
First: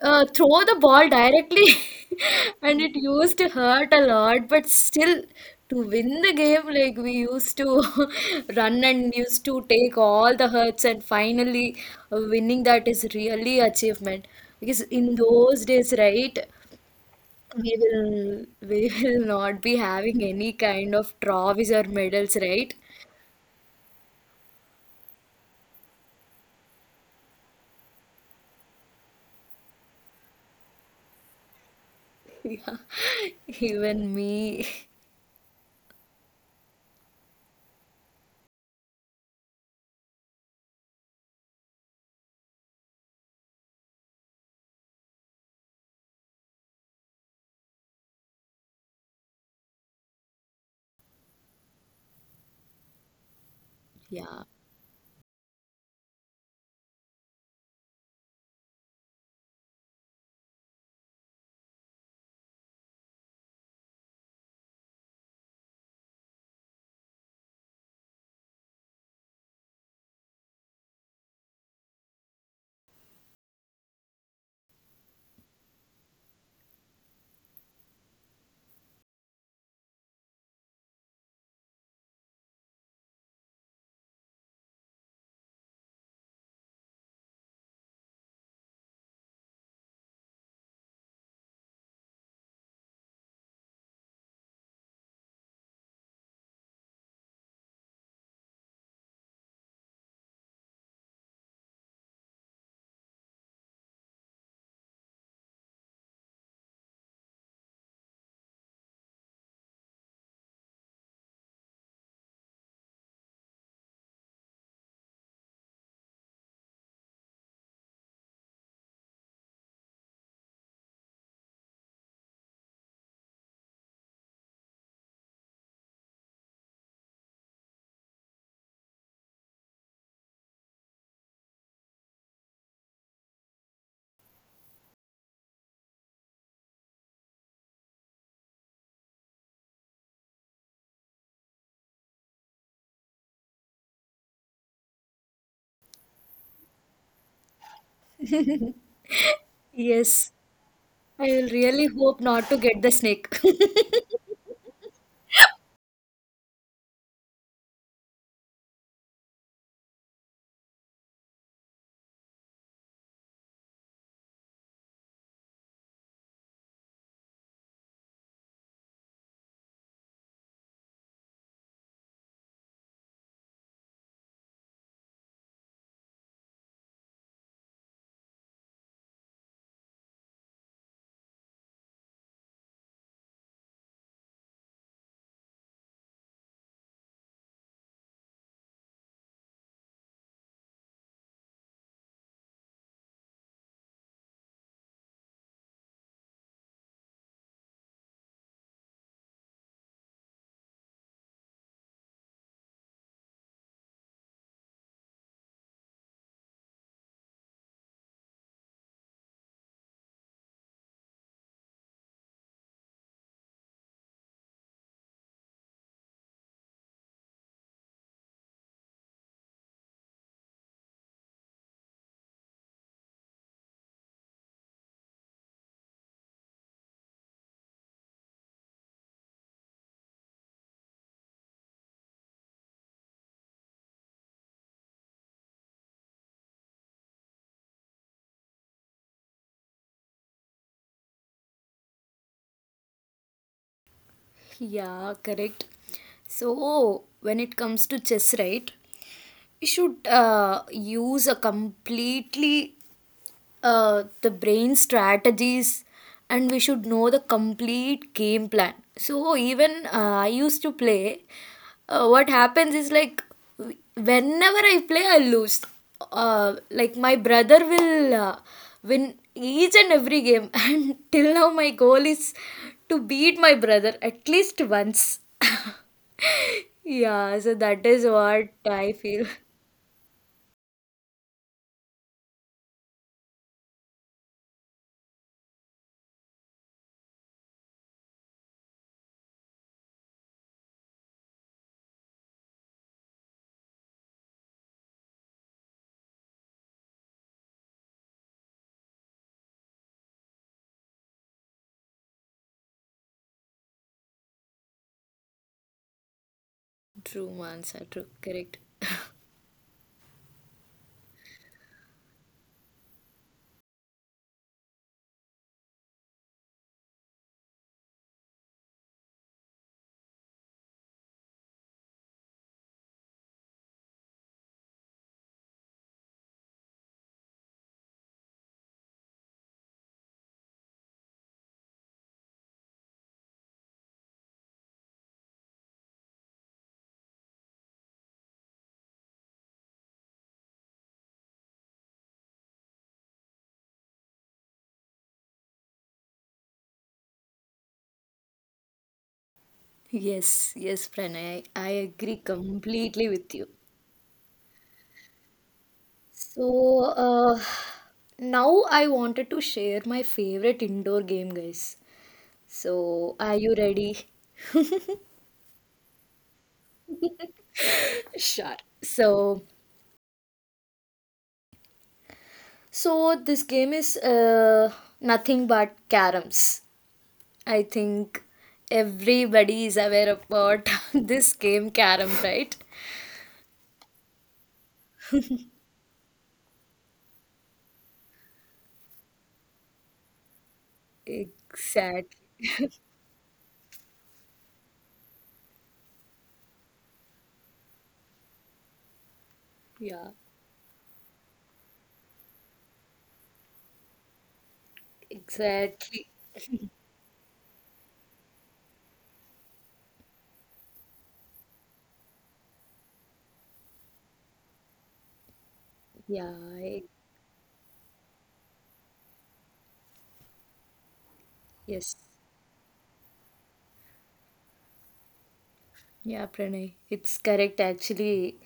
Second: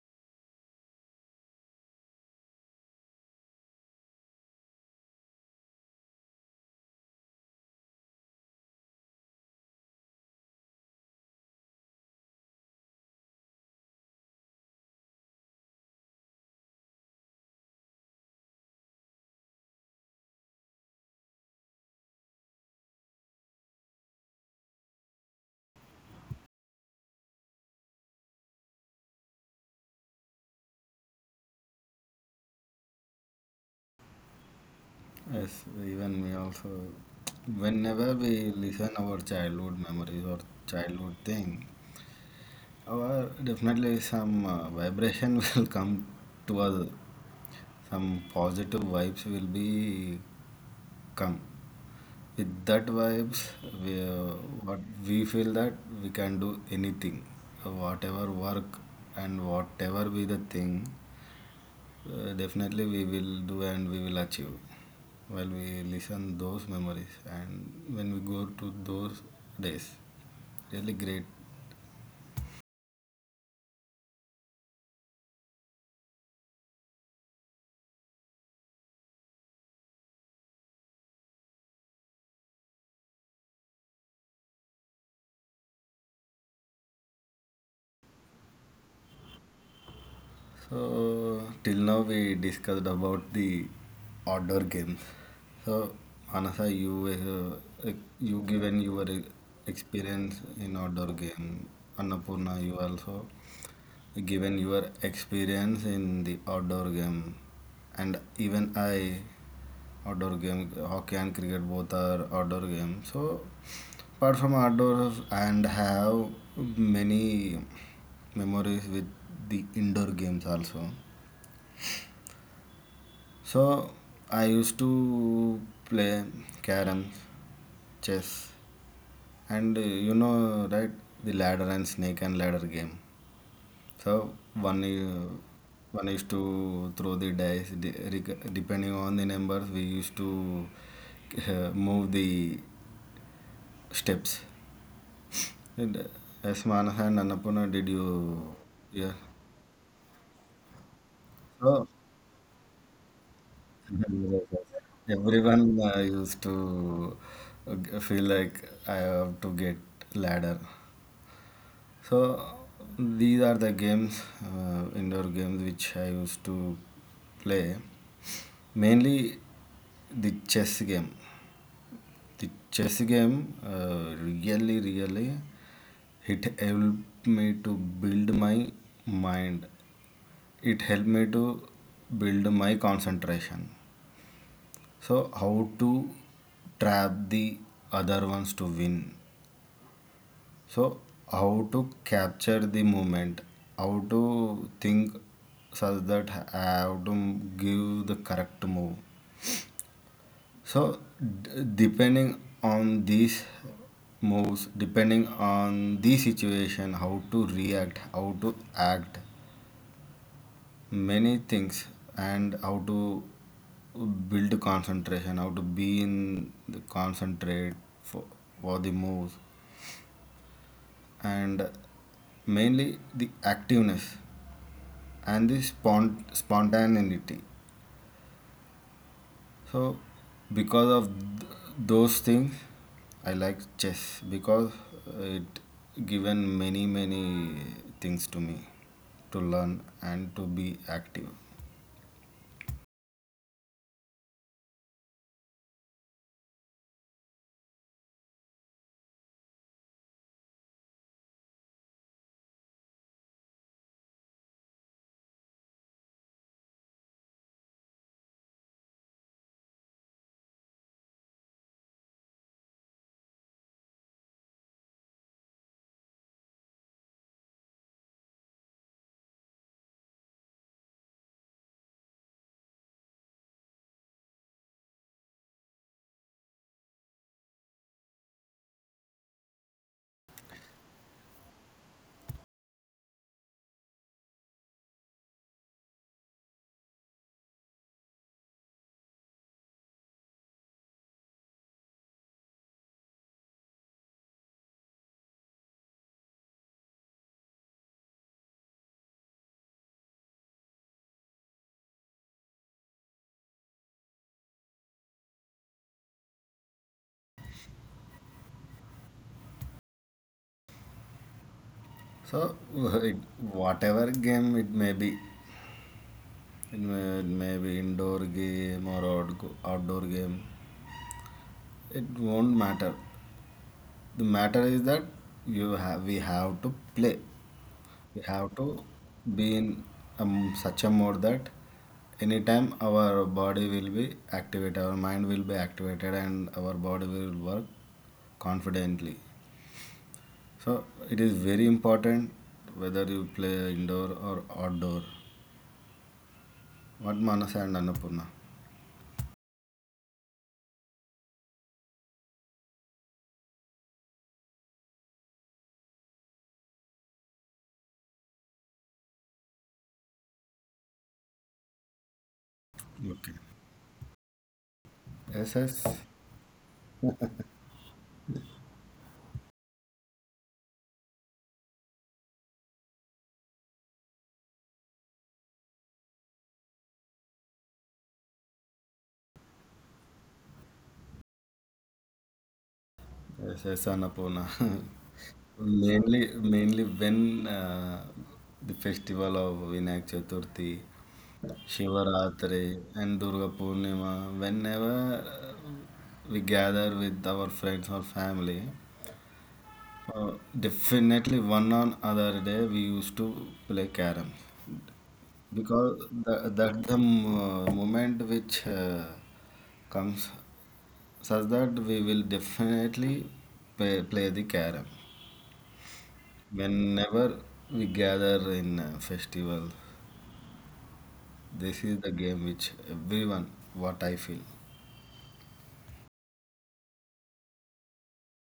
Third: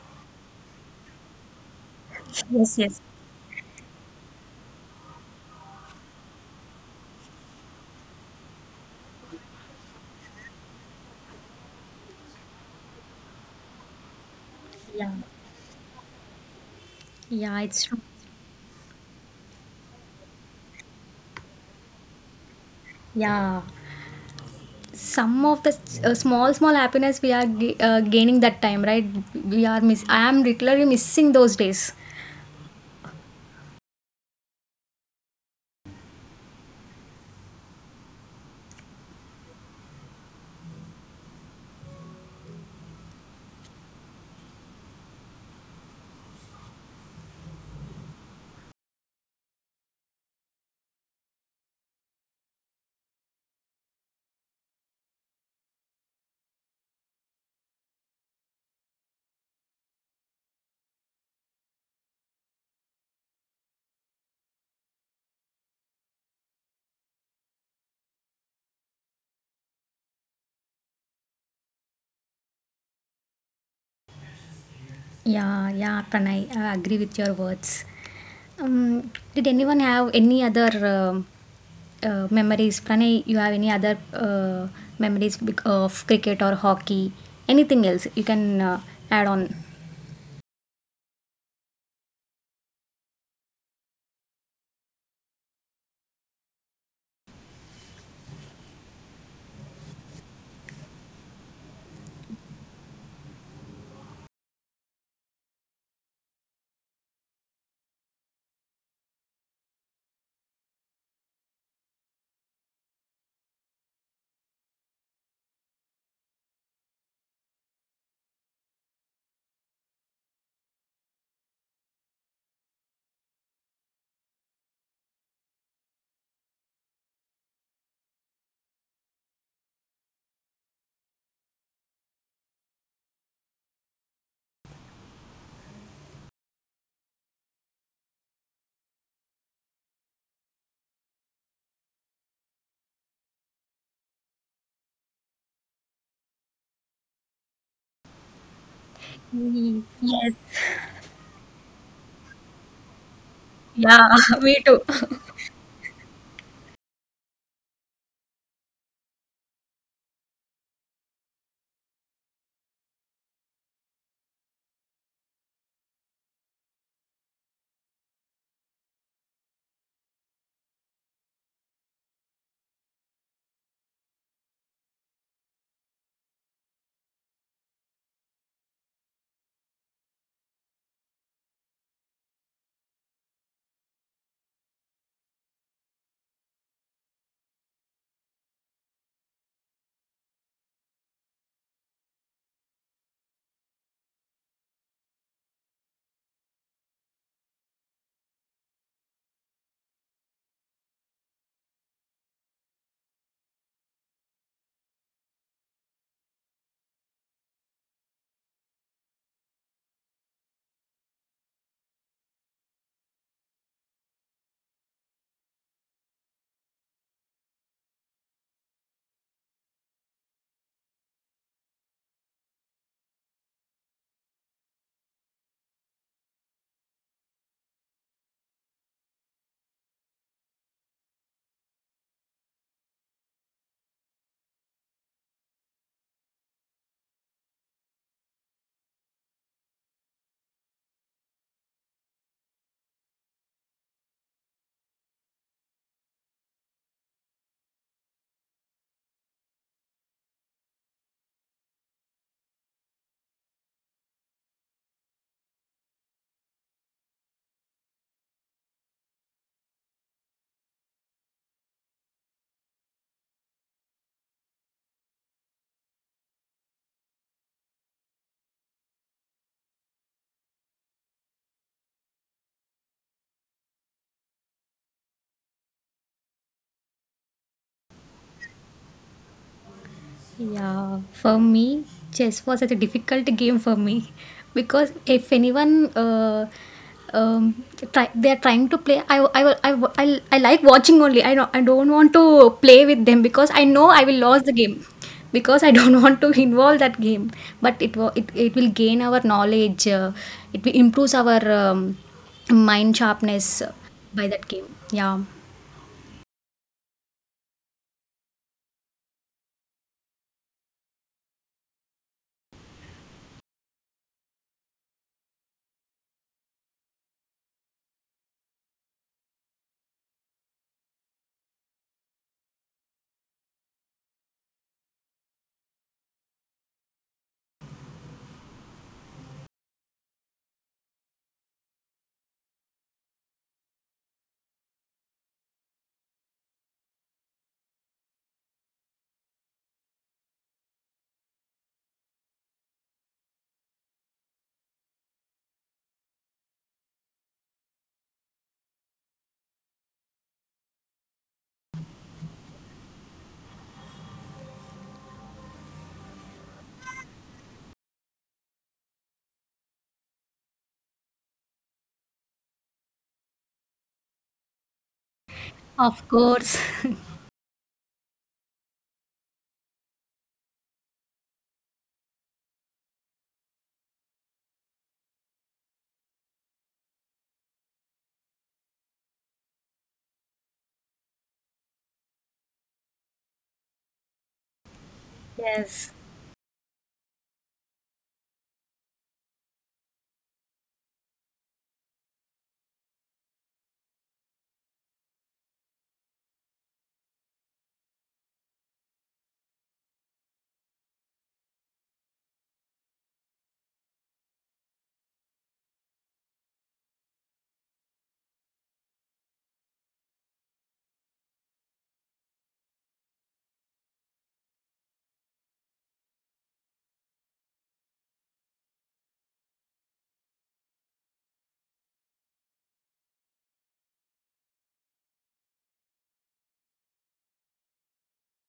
A: throw the ball directly [LAUGHS]
B: Yes,
A: and it
B: yes.
A: used to hurt a lot but still to win the game like we used to [LAUGHS] run and used to take all the hurts and finally winning that is really achievement, because
B: Yeah,
A: in those days, right,
B: yeah,
A: we
B: it's true.
A: will [LAUGHS] we will not be having any kind of trophies or medals, right.
B: Yeah, some of the small, small happiness we are gaining that time, right? We are miss. I am literally missing those days.
A: [LAUGHS] Yeah, even me. [LAUGHS]
C: Yes, even we also, whenever we listen our childhood memories or childhood thing, our definitely some vibration [LAUGHS] will come to us. Some positive vibes will be come. With that vibes, we,
A: Yeah.
C: what we feel that we can do anything, whatever work and whatever be the thing, definitely we will do and we will achieve. While we listen those memories and when we go to those days, really great.
B: Yeah, yeah, Pranay, I agree with your words. Did anyone have any other memories? Pranay, you have any other memories of cricket or hockey? Anything else you can add on?
C: So till now we discussed about the outdoor games. So Anasa, you you given your experience in outdoor game. Annapurna, you also given your experience in the outdoor game, and even I outdoor game hockey and cricket both are outdoor games. So apart from outdoors and have many memories with the indoor games also. So I used to play carrom, chess, and you know, right, the ladder and snake and ladder game. So one used to throw the dice depending on the numbers. We used to move the steps. And, as Manaha and Annapurna, did you? Yeah.
B: Ye-
A: Yes,
B: Yes.
A: I will really
C: So
A: hope not to get the snake. [LAUGHS]
C: [LAUGHS] yes,
B: Yeah,
C: yes.
B: [LAUGHS] me too.
C: Yes.
B: [LAUGHS]
C: Everyone used to feel like I have to get ladder. So these are the games, indoor games which I used to play. Mainly the chess game. The chess game really, really it helped me to build my mind. It helped me to build my concentration. So how to trap the other ones to win, so how to capture the moment, how to think such that how to give the correct move. So depending on these moves, depending on the situation, how to react, how to act, many things, and how to build concentration, how to be in the concentrate for, for the moves, and mainly the activeness and the spontaneity. So because of those things I like chess because it given many many things to me to learn and to be active.
A: Yeah, correct. So, when it comes to chess, right, we should use a completely the brain strategies, and we should know the complete game plan. So even I used to play, what happens is like whenever I play I lose, like my brother will win each and every game [LAUGHS] and till now my goal is to beat my brother at least once. [LAUGHS] Yeah, so that is what I feel.
B: Yeah, for me, chess was such a difficult game for me [LAUGHS] because if anyone um, they are trying to play, I like watching only. I don't want to play with them because I know I will lose the game [LAUGHS] because I don't [LAUGHS] want to involve that game. But it, it will gain our knowledge, it will improves our mind sharpness by that game. Yeah,
A: True, Mansa. True, correct.
C: So [LAUGHS] it, whatever game it may be, Inward, maybe indoor game or outdoor game. It won't matter. The matter is that you have we have to play. We have to be in such a mode that anytime our body will be activated, our mind will be activated, and our body will work confidently. So it is very important whether you play indoor or outdoor. What Manas and Annapurna?
A: Yes, yes, Pranay, I agree completely with you. So, now I wanted to share my favorite indoor game, guys. So,
C: Okay.
A: are you ready? [LAUGHS]
C: Yes, yes.
B: of course.
A: Sure. So, this game is nothing but caroms. I think everybody is aware about [LAUGHS] this game, carom, right?
C: Yes, yes, Annapurna. [LAUGHS]
B: [LAUGHS] Yes.
C: Mainly when the festival of Vinayak Chaturthi,
A: Exactly.
C: Shivaratri, and Durga Purnima, whenever we gather with our friends or family,
A: Yeah,
C: uh, definitely one on other day we used to play carom because
A: exactly.
C: the moment which comes such that we will definitely play the carom.
A: Yeah,
C: Whenever we gather in a festival, this
A: yes.
C: is the game which everyone, what I feel,
A: Yeah, Pranay, it's correct actually.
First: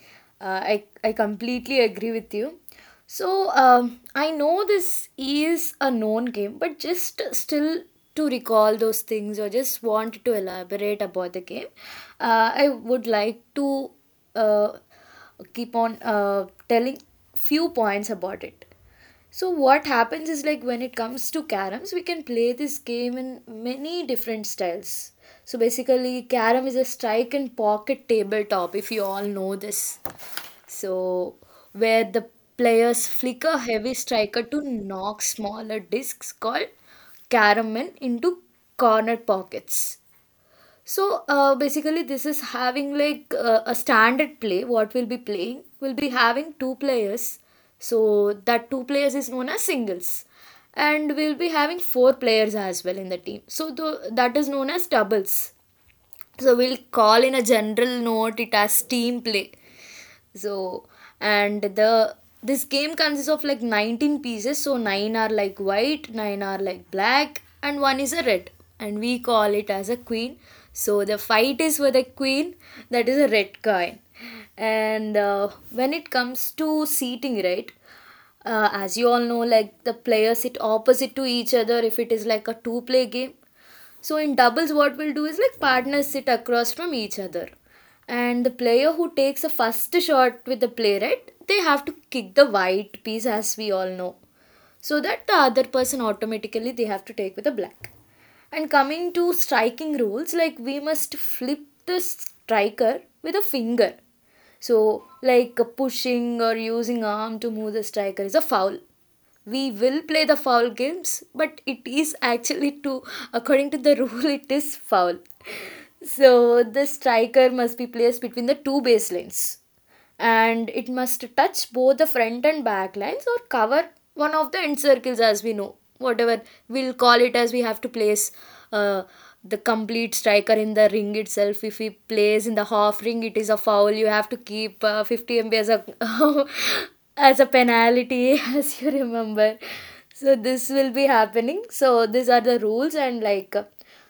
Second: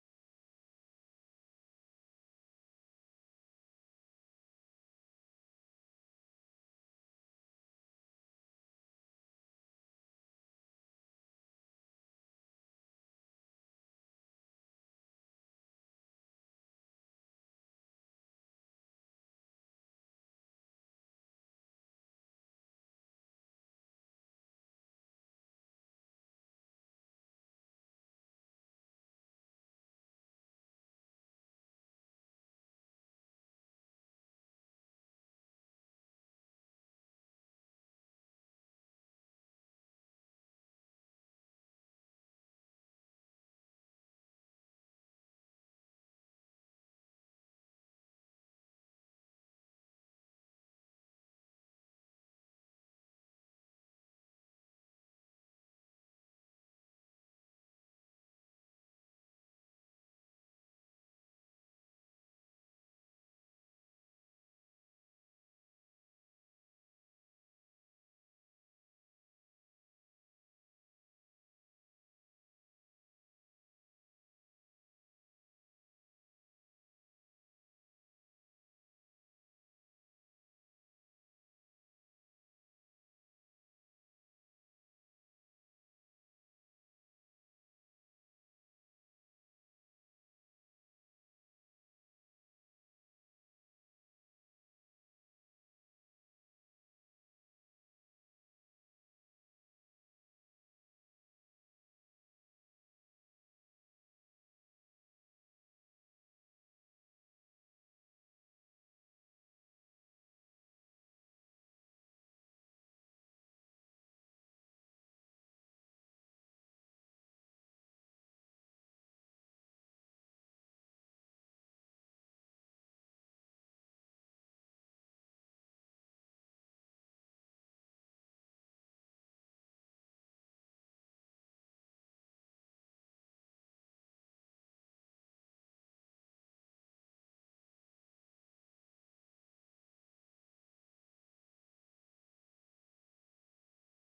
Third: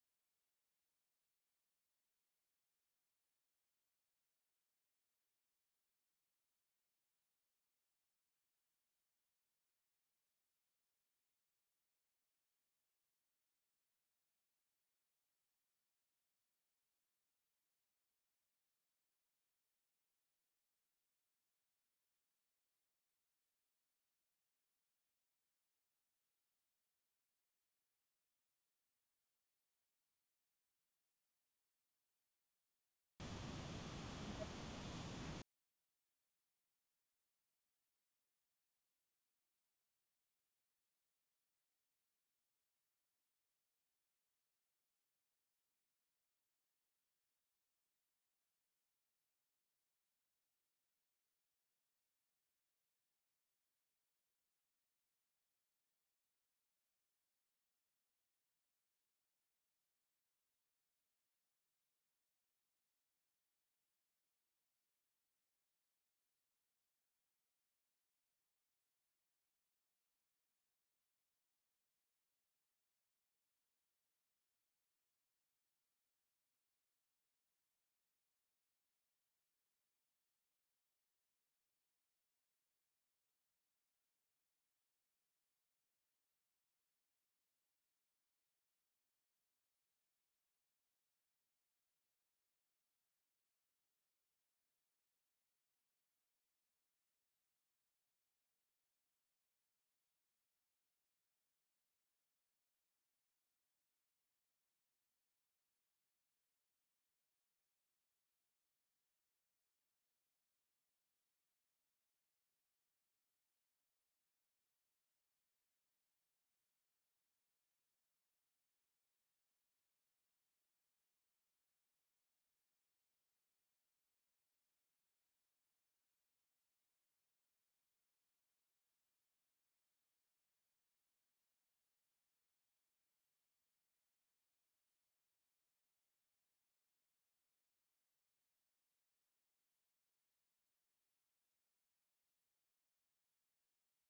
A: I completely agree with you. So, I know this is a known game, but just still to recall those things or just want to elaborate about the game, I would like to uh, keep on telling few points about it. So what happens is like when it comes to caroms, we can play this game in many different styles. So basically, carom is a strike and pocket tabletop, if you all know this. So where the players flick a heavy striker to knock smaller discs called caramel into corner pockets. So basically, this is having like a standard play. What we'll be playing will be having two players. So that two players is known as singles, and we'll be having four players as well in the team. So that is known as doubles. So we'll call in a general note it as team play. So and the this game consists of like 19 pieces, so 9 are like white, 9 are like black, and one is a red, and we call it as a queen. So the fight is for the queen, that is a red coin. And when it comes to seating, right, as you all know like the players sit opposite to each other if it is like a two player game. So in doubles, what we'll do is like partners sit across from each other, and the player who takes a first shot with the playwright, they have to kick the white piece as we all know, so that the other person automatically they have to take with the black. And coming to striking rules, like we must flip the striker with a finger. So, like pushing or using arm to move the striker is a foul. We will play the foul games, but it is actually to according to the [LAUGHS] rule it is foul. So the striker must be placed between the two baselines and it must touch both the front and back lines or cover one of the end circles, as we know whatever we'll call it as, we have to place uh, the complete striker in the ring itself. If he plays in the half ring it is a foul, you have to keep 50 MB as a [LAUGHS] as a penalty [LAUGHS] as you remember. So this will be happening, so these are the rules, and like,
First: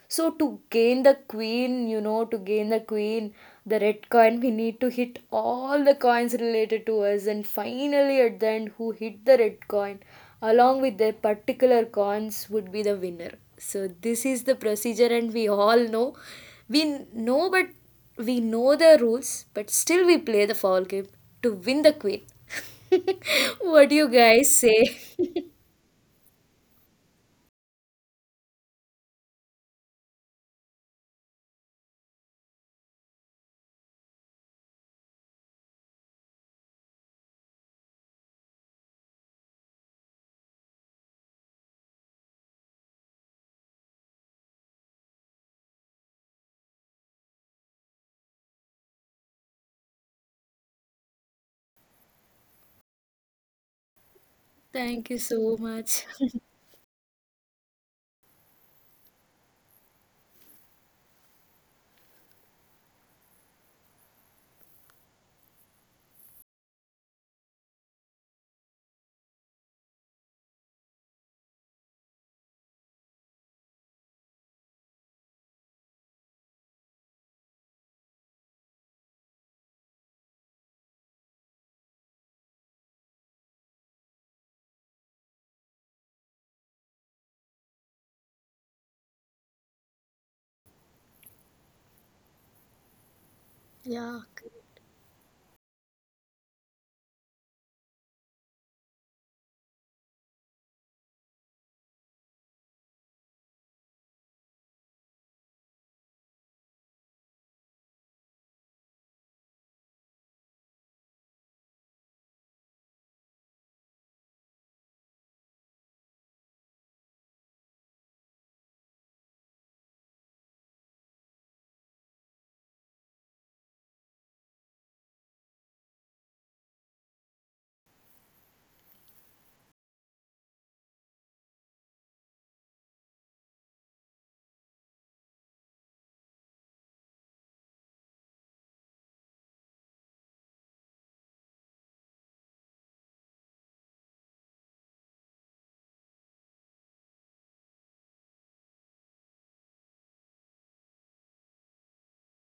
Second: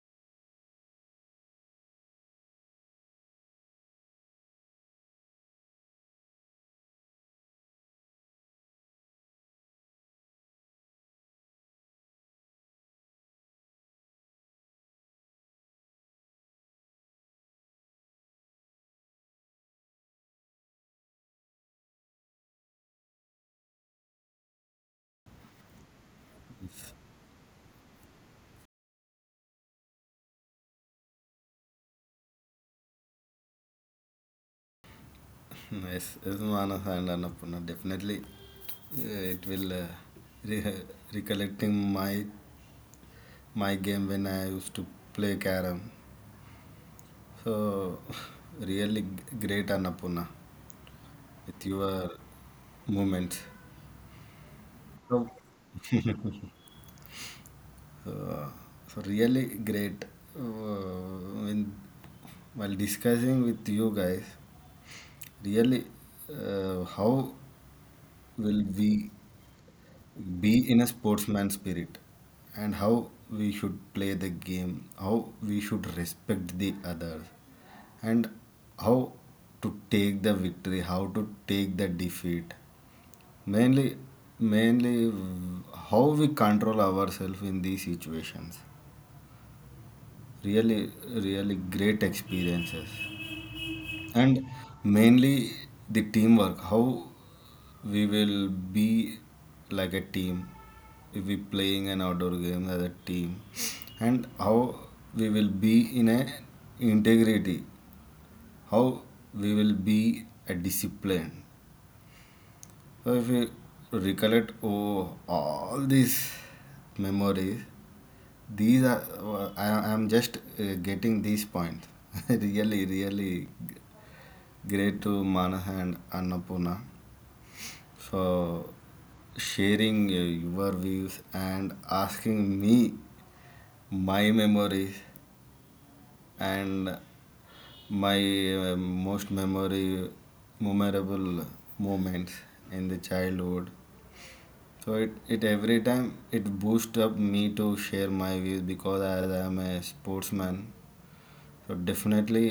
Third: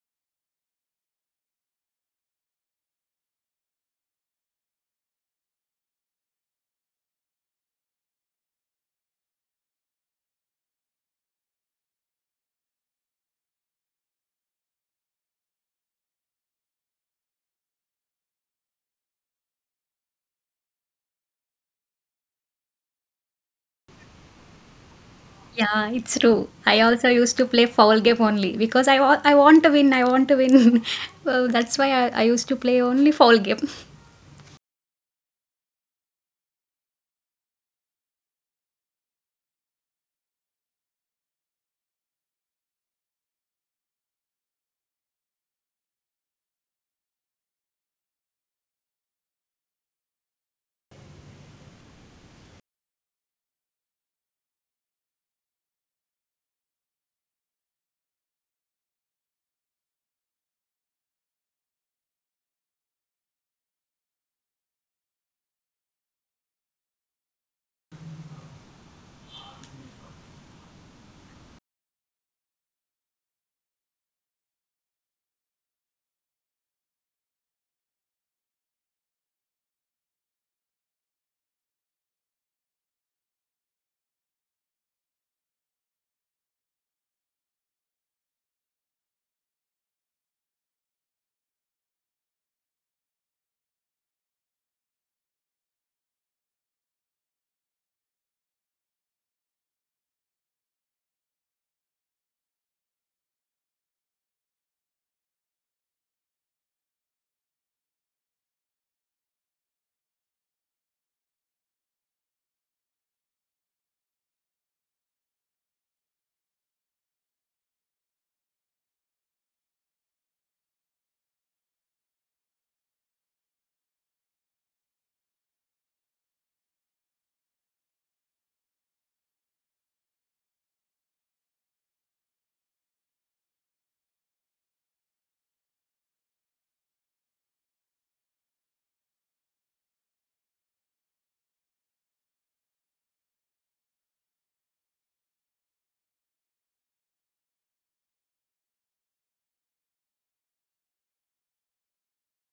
A: so to gain the queen, you know, to gain the queen, the red coin, we need to hit all the coins related to us, and finally at the end, who hit the red coin along with their particular coins would be the winner. So this is the procedure, and we all know, we know, but we know the rules, but still we play the foul game to win the queen. [LAUGHS] What do you guys say? [LAUGHS]
B: Yeah, it's true. I also used to play foul game only because I want to win. I want to win. [LAUGHS] Well, that's why I used to play only foul game. [LAUGHS]
C: [LAUGHS] yes, is Manas and Annapurna. Definitely, it will re- recollecting my game when I used to play carom. So, [LAUGHS] really great Annapurna with your movements.
A: Thank you
C: So,
A: so much.
C: uh, really great when while discussing with you guys. Really, how will we be in a sportsman spirit, and how we should play the game, how we should respect the others, and how to take the victory, how to take the defeat. Mainly, Mainly how we control ourselves in these situations. Really, really great experiences.
A: [LAUGHS] Yeah.
C: And mainly the teamwork, how we will be like a team if we playing an outdoor game as a team, and how we will be in a integrity, how we will be a discipline. So if we recollect, oh, all these memories, these are, I am just getting these points. [LAUGHS] Really really great to Manaha and Annapurna for sharing your views and asking me my memories and my most memory memorable moments in the childhood. So it every time it boosts up me to share my views because as I am a sportsman. So definitely,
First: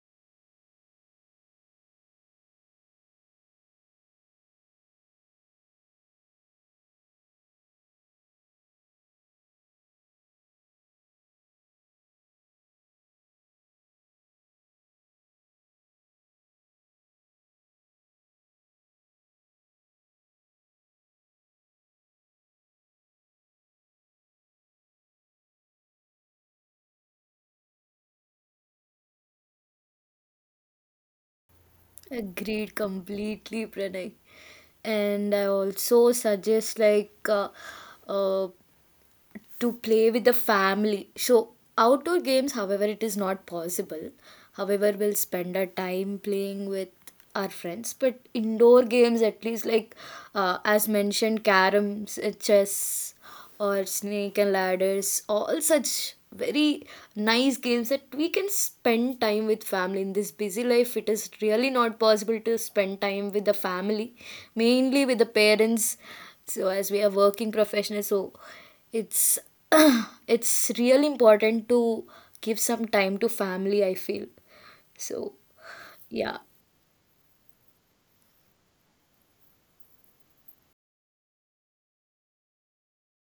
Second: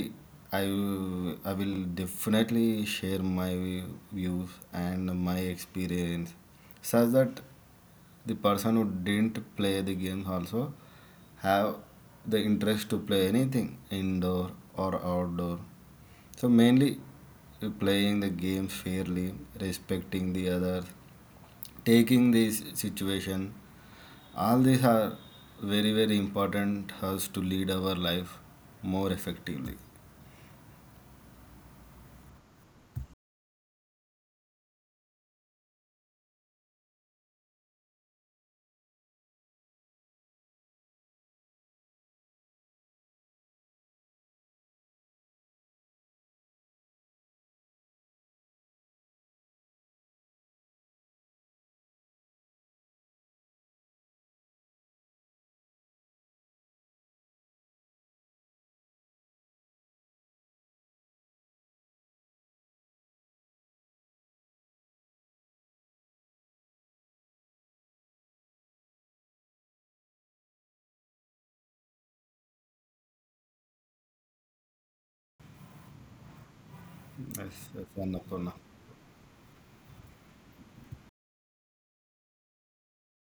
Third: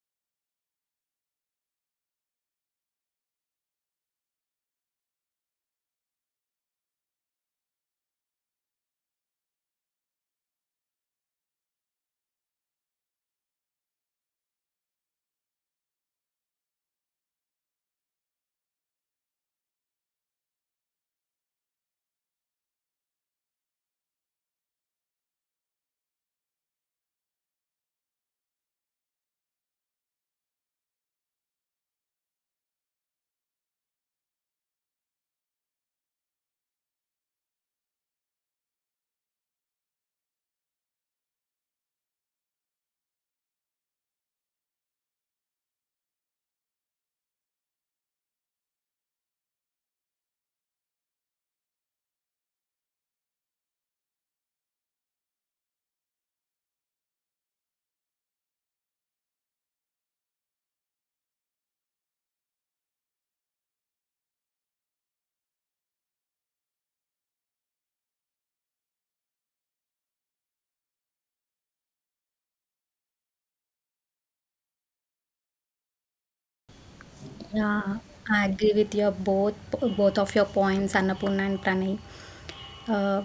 C: I will definitely share my views and my experience, such that the person who didn't play the games also have the interest to play anything indoor or outdoor. So mainly, playing the games fairly, respecting the others, taking this situation, all these are very very important us to lead our life more effectively.
A: Agreed completely, Pranay. And I also suggest like uh, to play with the family. So, outdoor games, however, it is not possible. However, we'll spend our time playing with our friends. But indoor games, at least, like as mentioned, caroms, chess, or snake and ladders, all such very nice games that we can spend time with family. In this busy life it is really not possible to spend time with the family, mainly with the parents, so as we are working professionals, so it's [CLEARS THROAT] it's real important to give some time to family, I feel. So, yeah.
C: Yes, yes,
B: Yeah, I
C: Annapurna.
B: agree with your both of your points, Annapurna and Pranay. Uh,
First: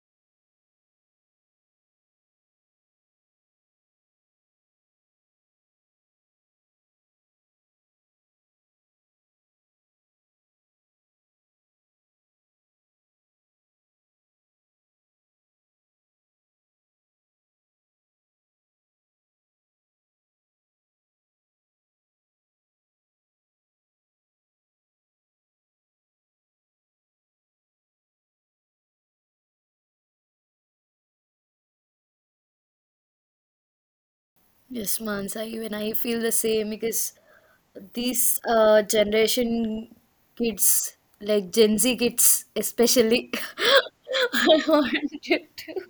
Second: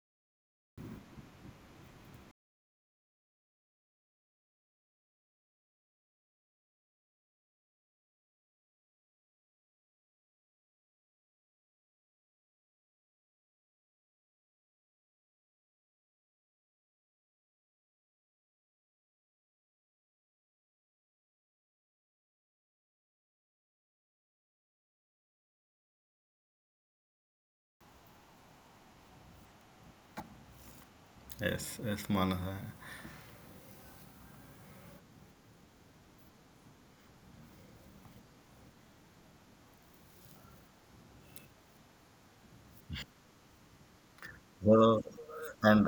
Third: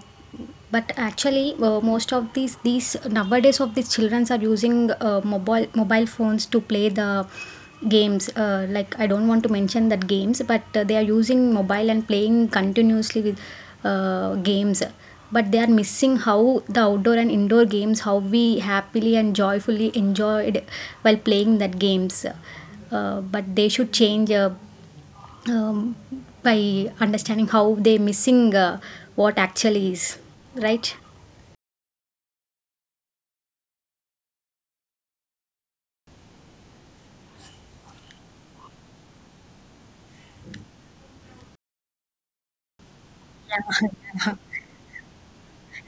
B: but actually, most of these nowadays of these childrens are using mobile phones to play the games. Like I don't want to mention that games, but they are using mobile and playing continuously with games. But they are missing how the outdoor and indoor games, how we happily and joyfully enjoyed while playing that games. But they should change, um, by understanding how they missing what actually is right.
C: Yes, yes, Manas.
A: Yes, Mansa, even I feel the same because these generation kids, like Gen Z kids especially, [LAUGHS] I
C: So,
A: wanted to.
C: and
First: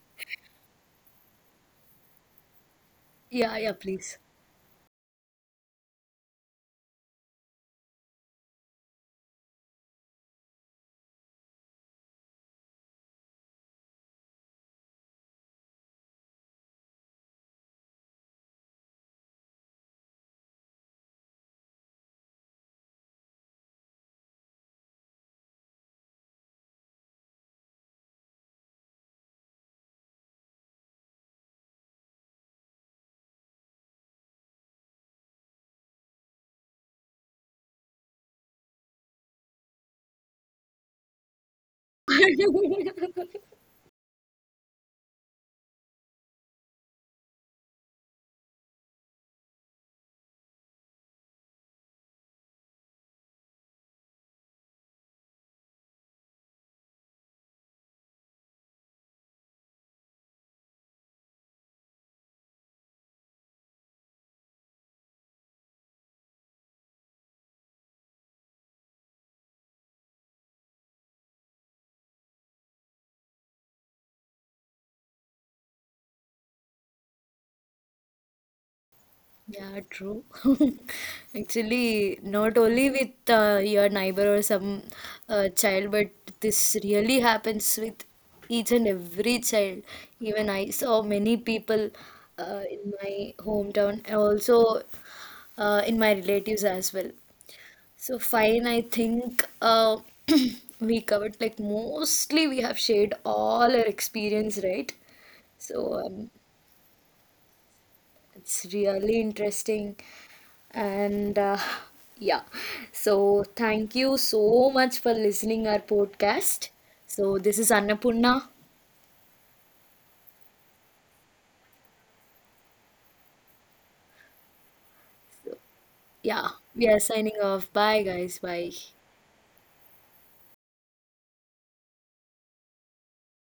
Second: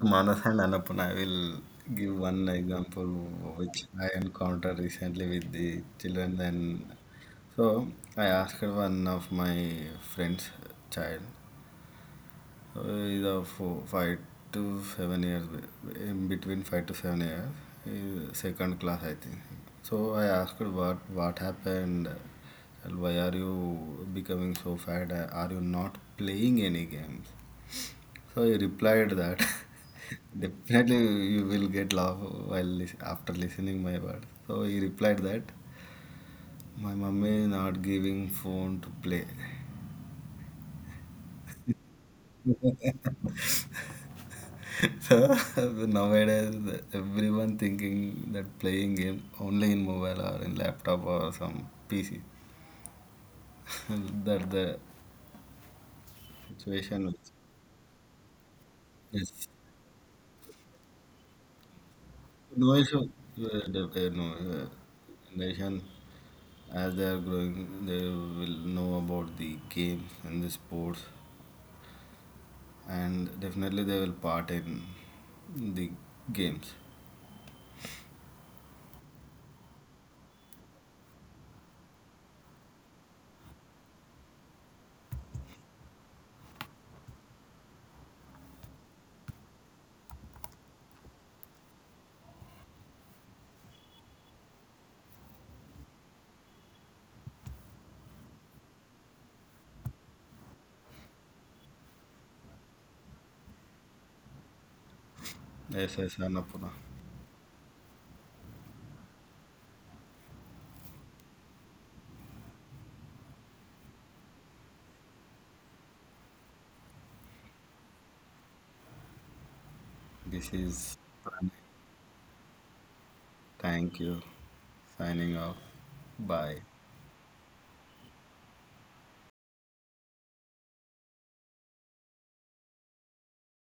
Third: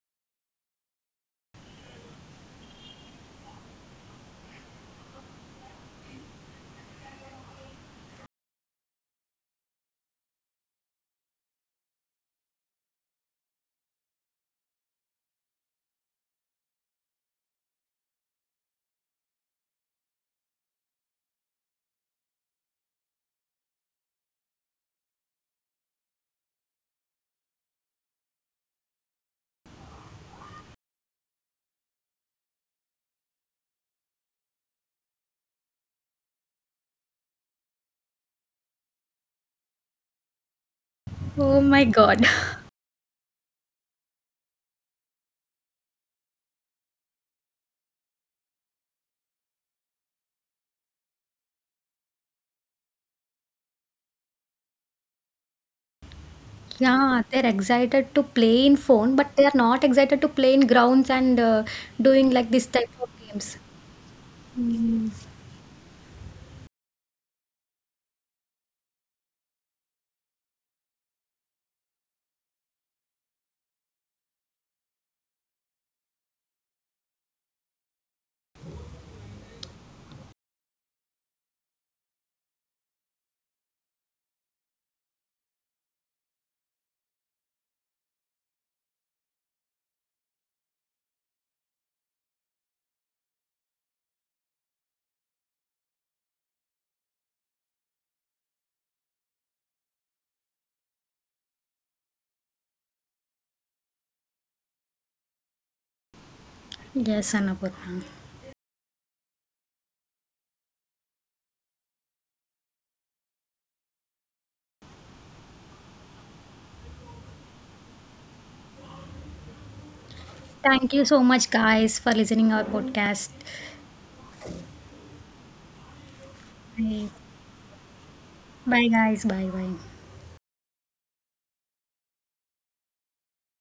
C: Manas and Annapurna, I will give one example
A: Yeah, yeah,
C: which I
A: please.
C: encountered recently with the children. And so, I asked one of my friend's child. Uh, the 5 to 7 years, in between 5 to 7 years, second class, I think. So I asked her what happened, and why are you becoming so fat? Are you not playing any games? So he replied that [LAUGHS] definitely you will get laugh while after listening my words. So he replied that my mummy is not giving phone to play.
B: Oh my god. [LAUGHS]
A: [LAUGHS]
C: So [LAUGHS] nowadays, everyone thinking that playing game only in mobile or in laptop or some PC. [LAUGHS] That the situation
B: Yeah,
C: is
B: they're excited to play in phone but they
C: yes.
B: are not excited to play in grounds and doing like this
C: No
B: type
C: issue.
B: of games.
C: No uh,
B: Mm.
C: nation as they are growing, they will know about the games and the sports, and definitely they will part in the games.
A: Yeah, true. [LAUGHS] Actually, not only with your neighbor or some child, but this really happens with each and every child. Even I saw many people in my hometown, and also in my relatives as well. So, fine, I think [CLEARS THROAT] we covered like mostly we have shared all our experience, right?
C: Yes,
A: So,
C: yes, Annapurna.
B: Yes, Annapurna.
A: it's really interesting. And [LAUGHS] yeah, so thank you so much for listening our podcast. So this is Annapurna.
C: This
B: Thank
C: is
B: you so much guys for listening our podcast.
C: thank you. Signing off.
A: Yeah,
C: Bye.
A: we are
B: Bye,
A: signing off. Bye guys. Bye.
B: bye guys, bye bye.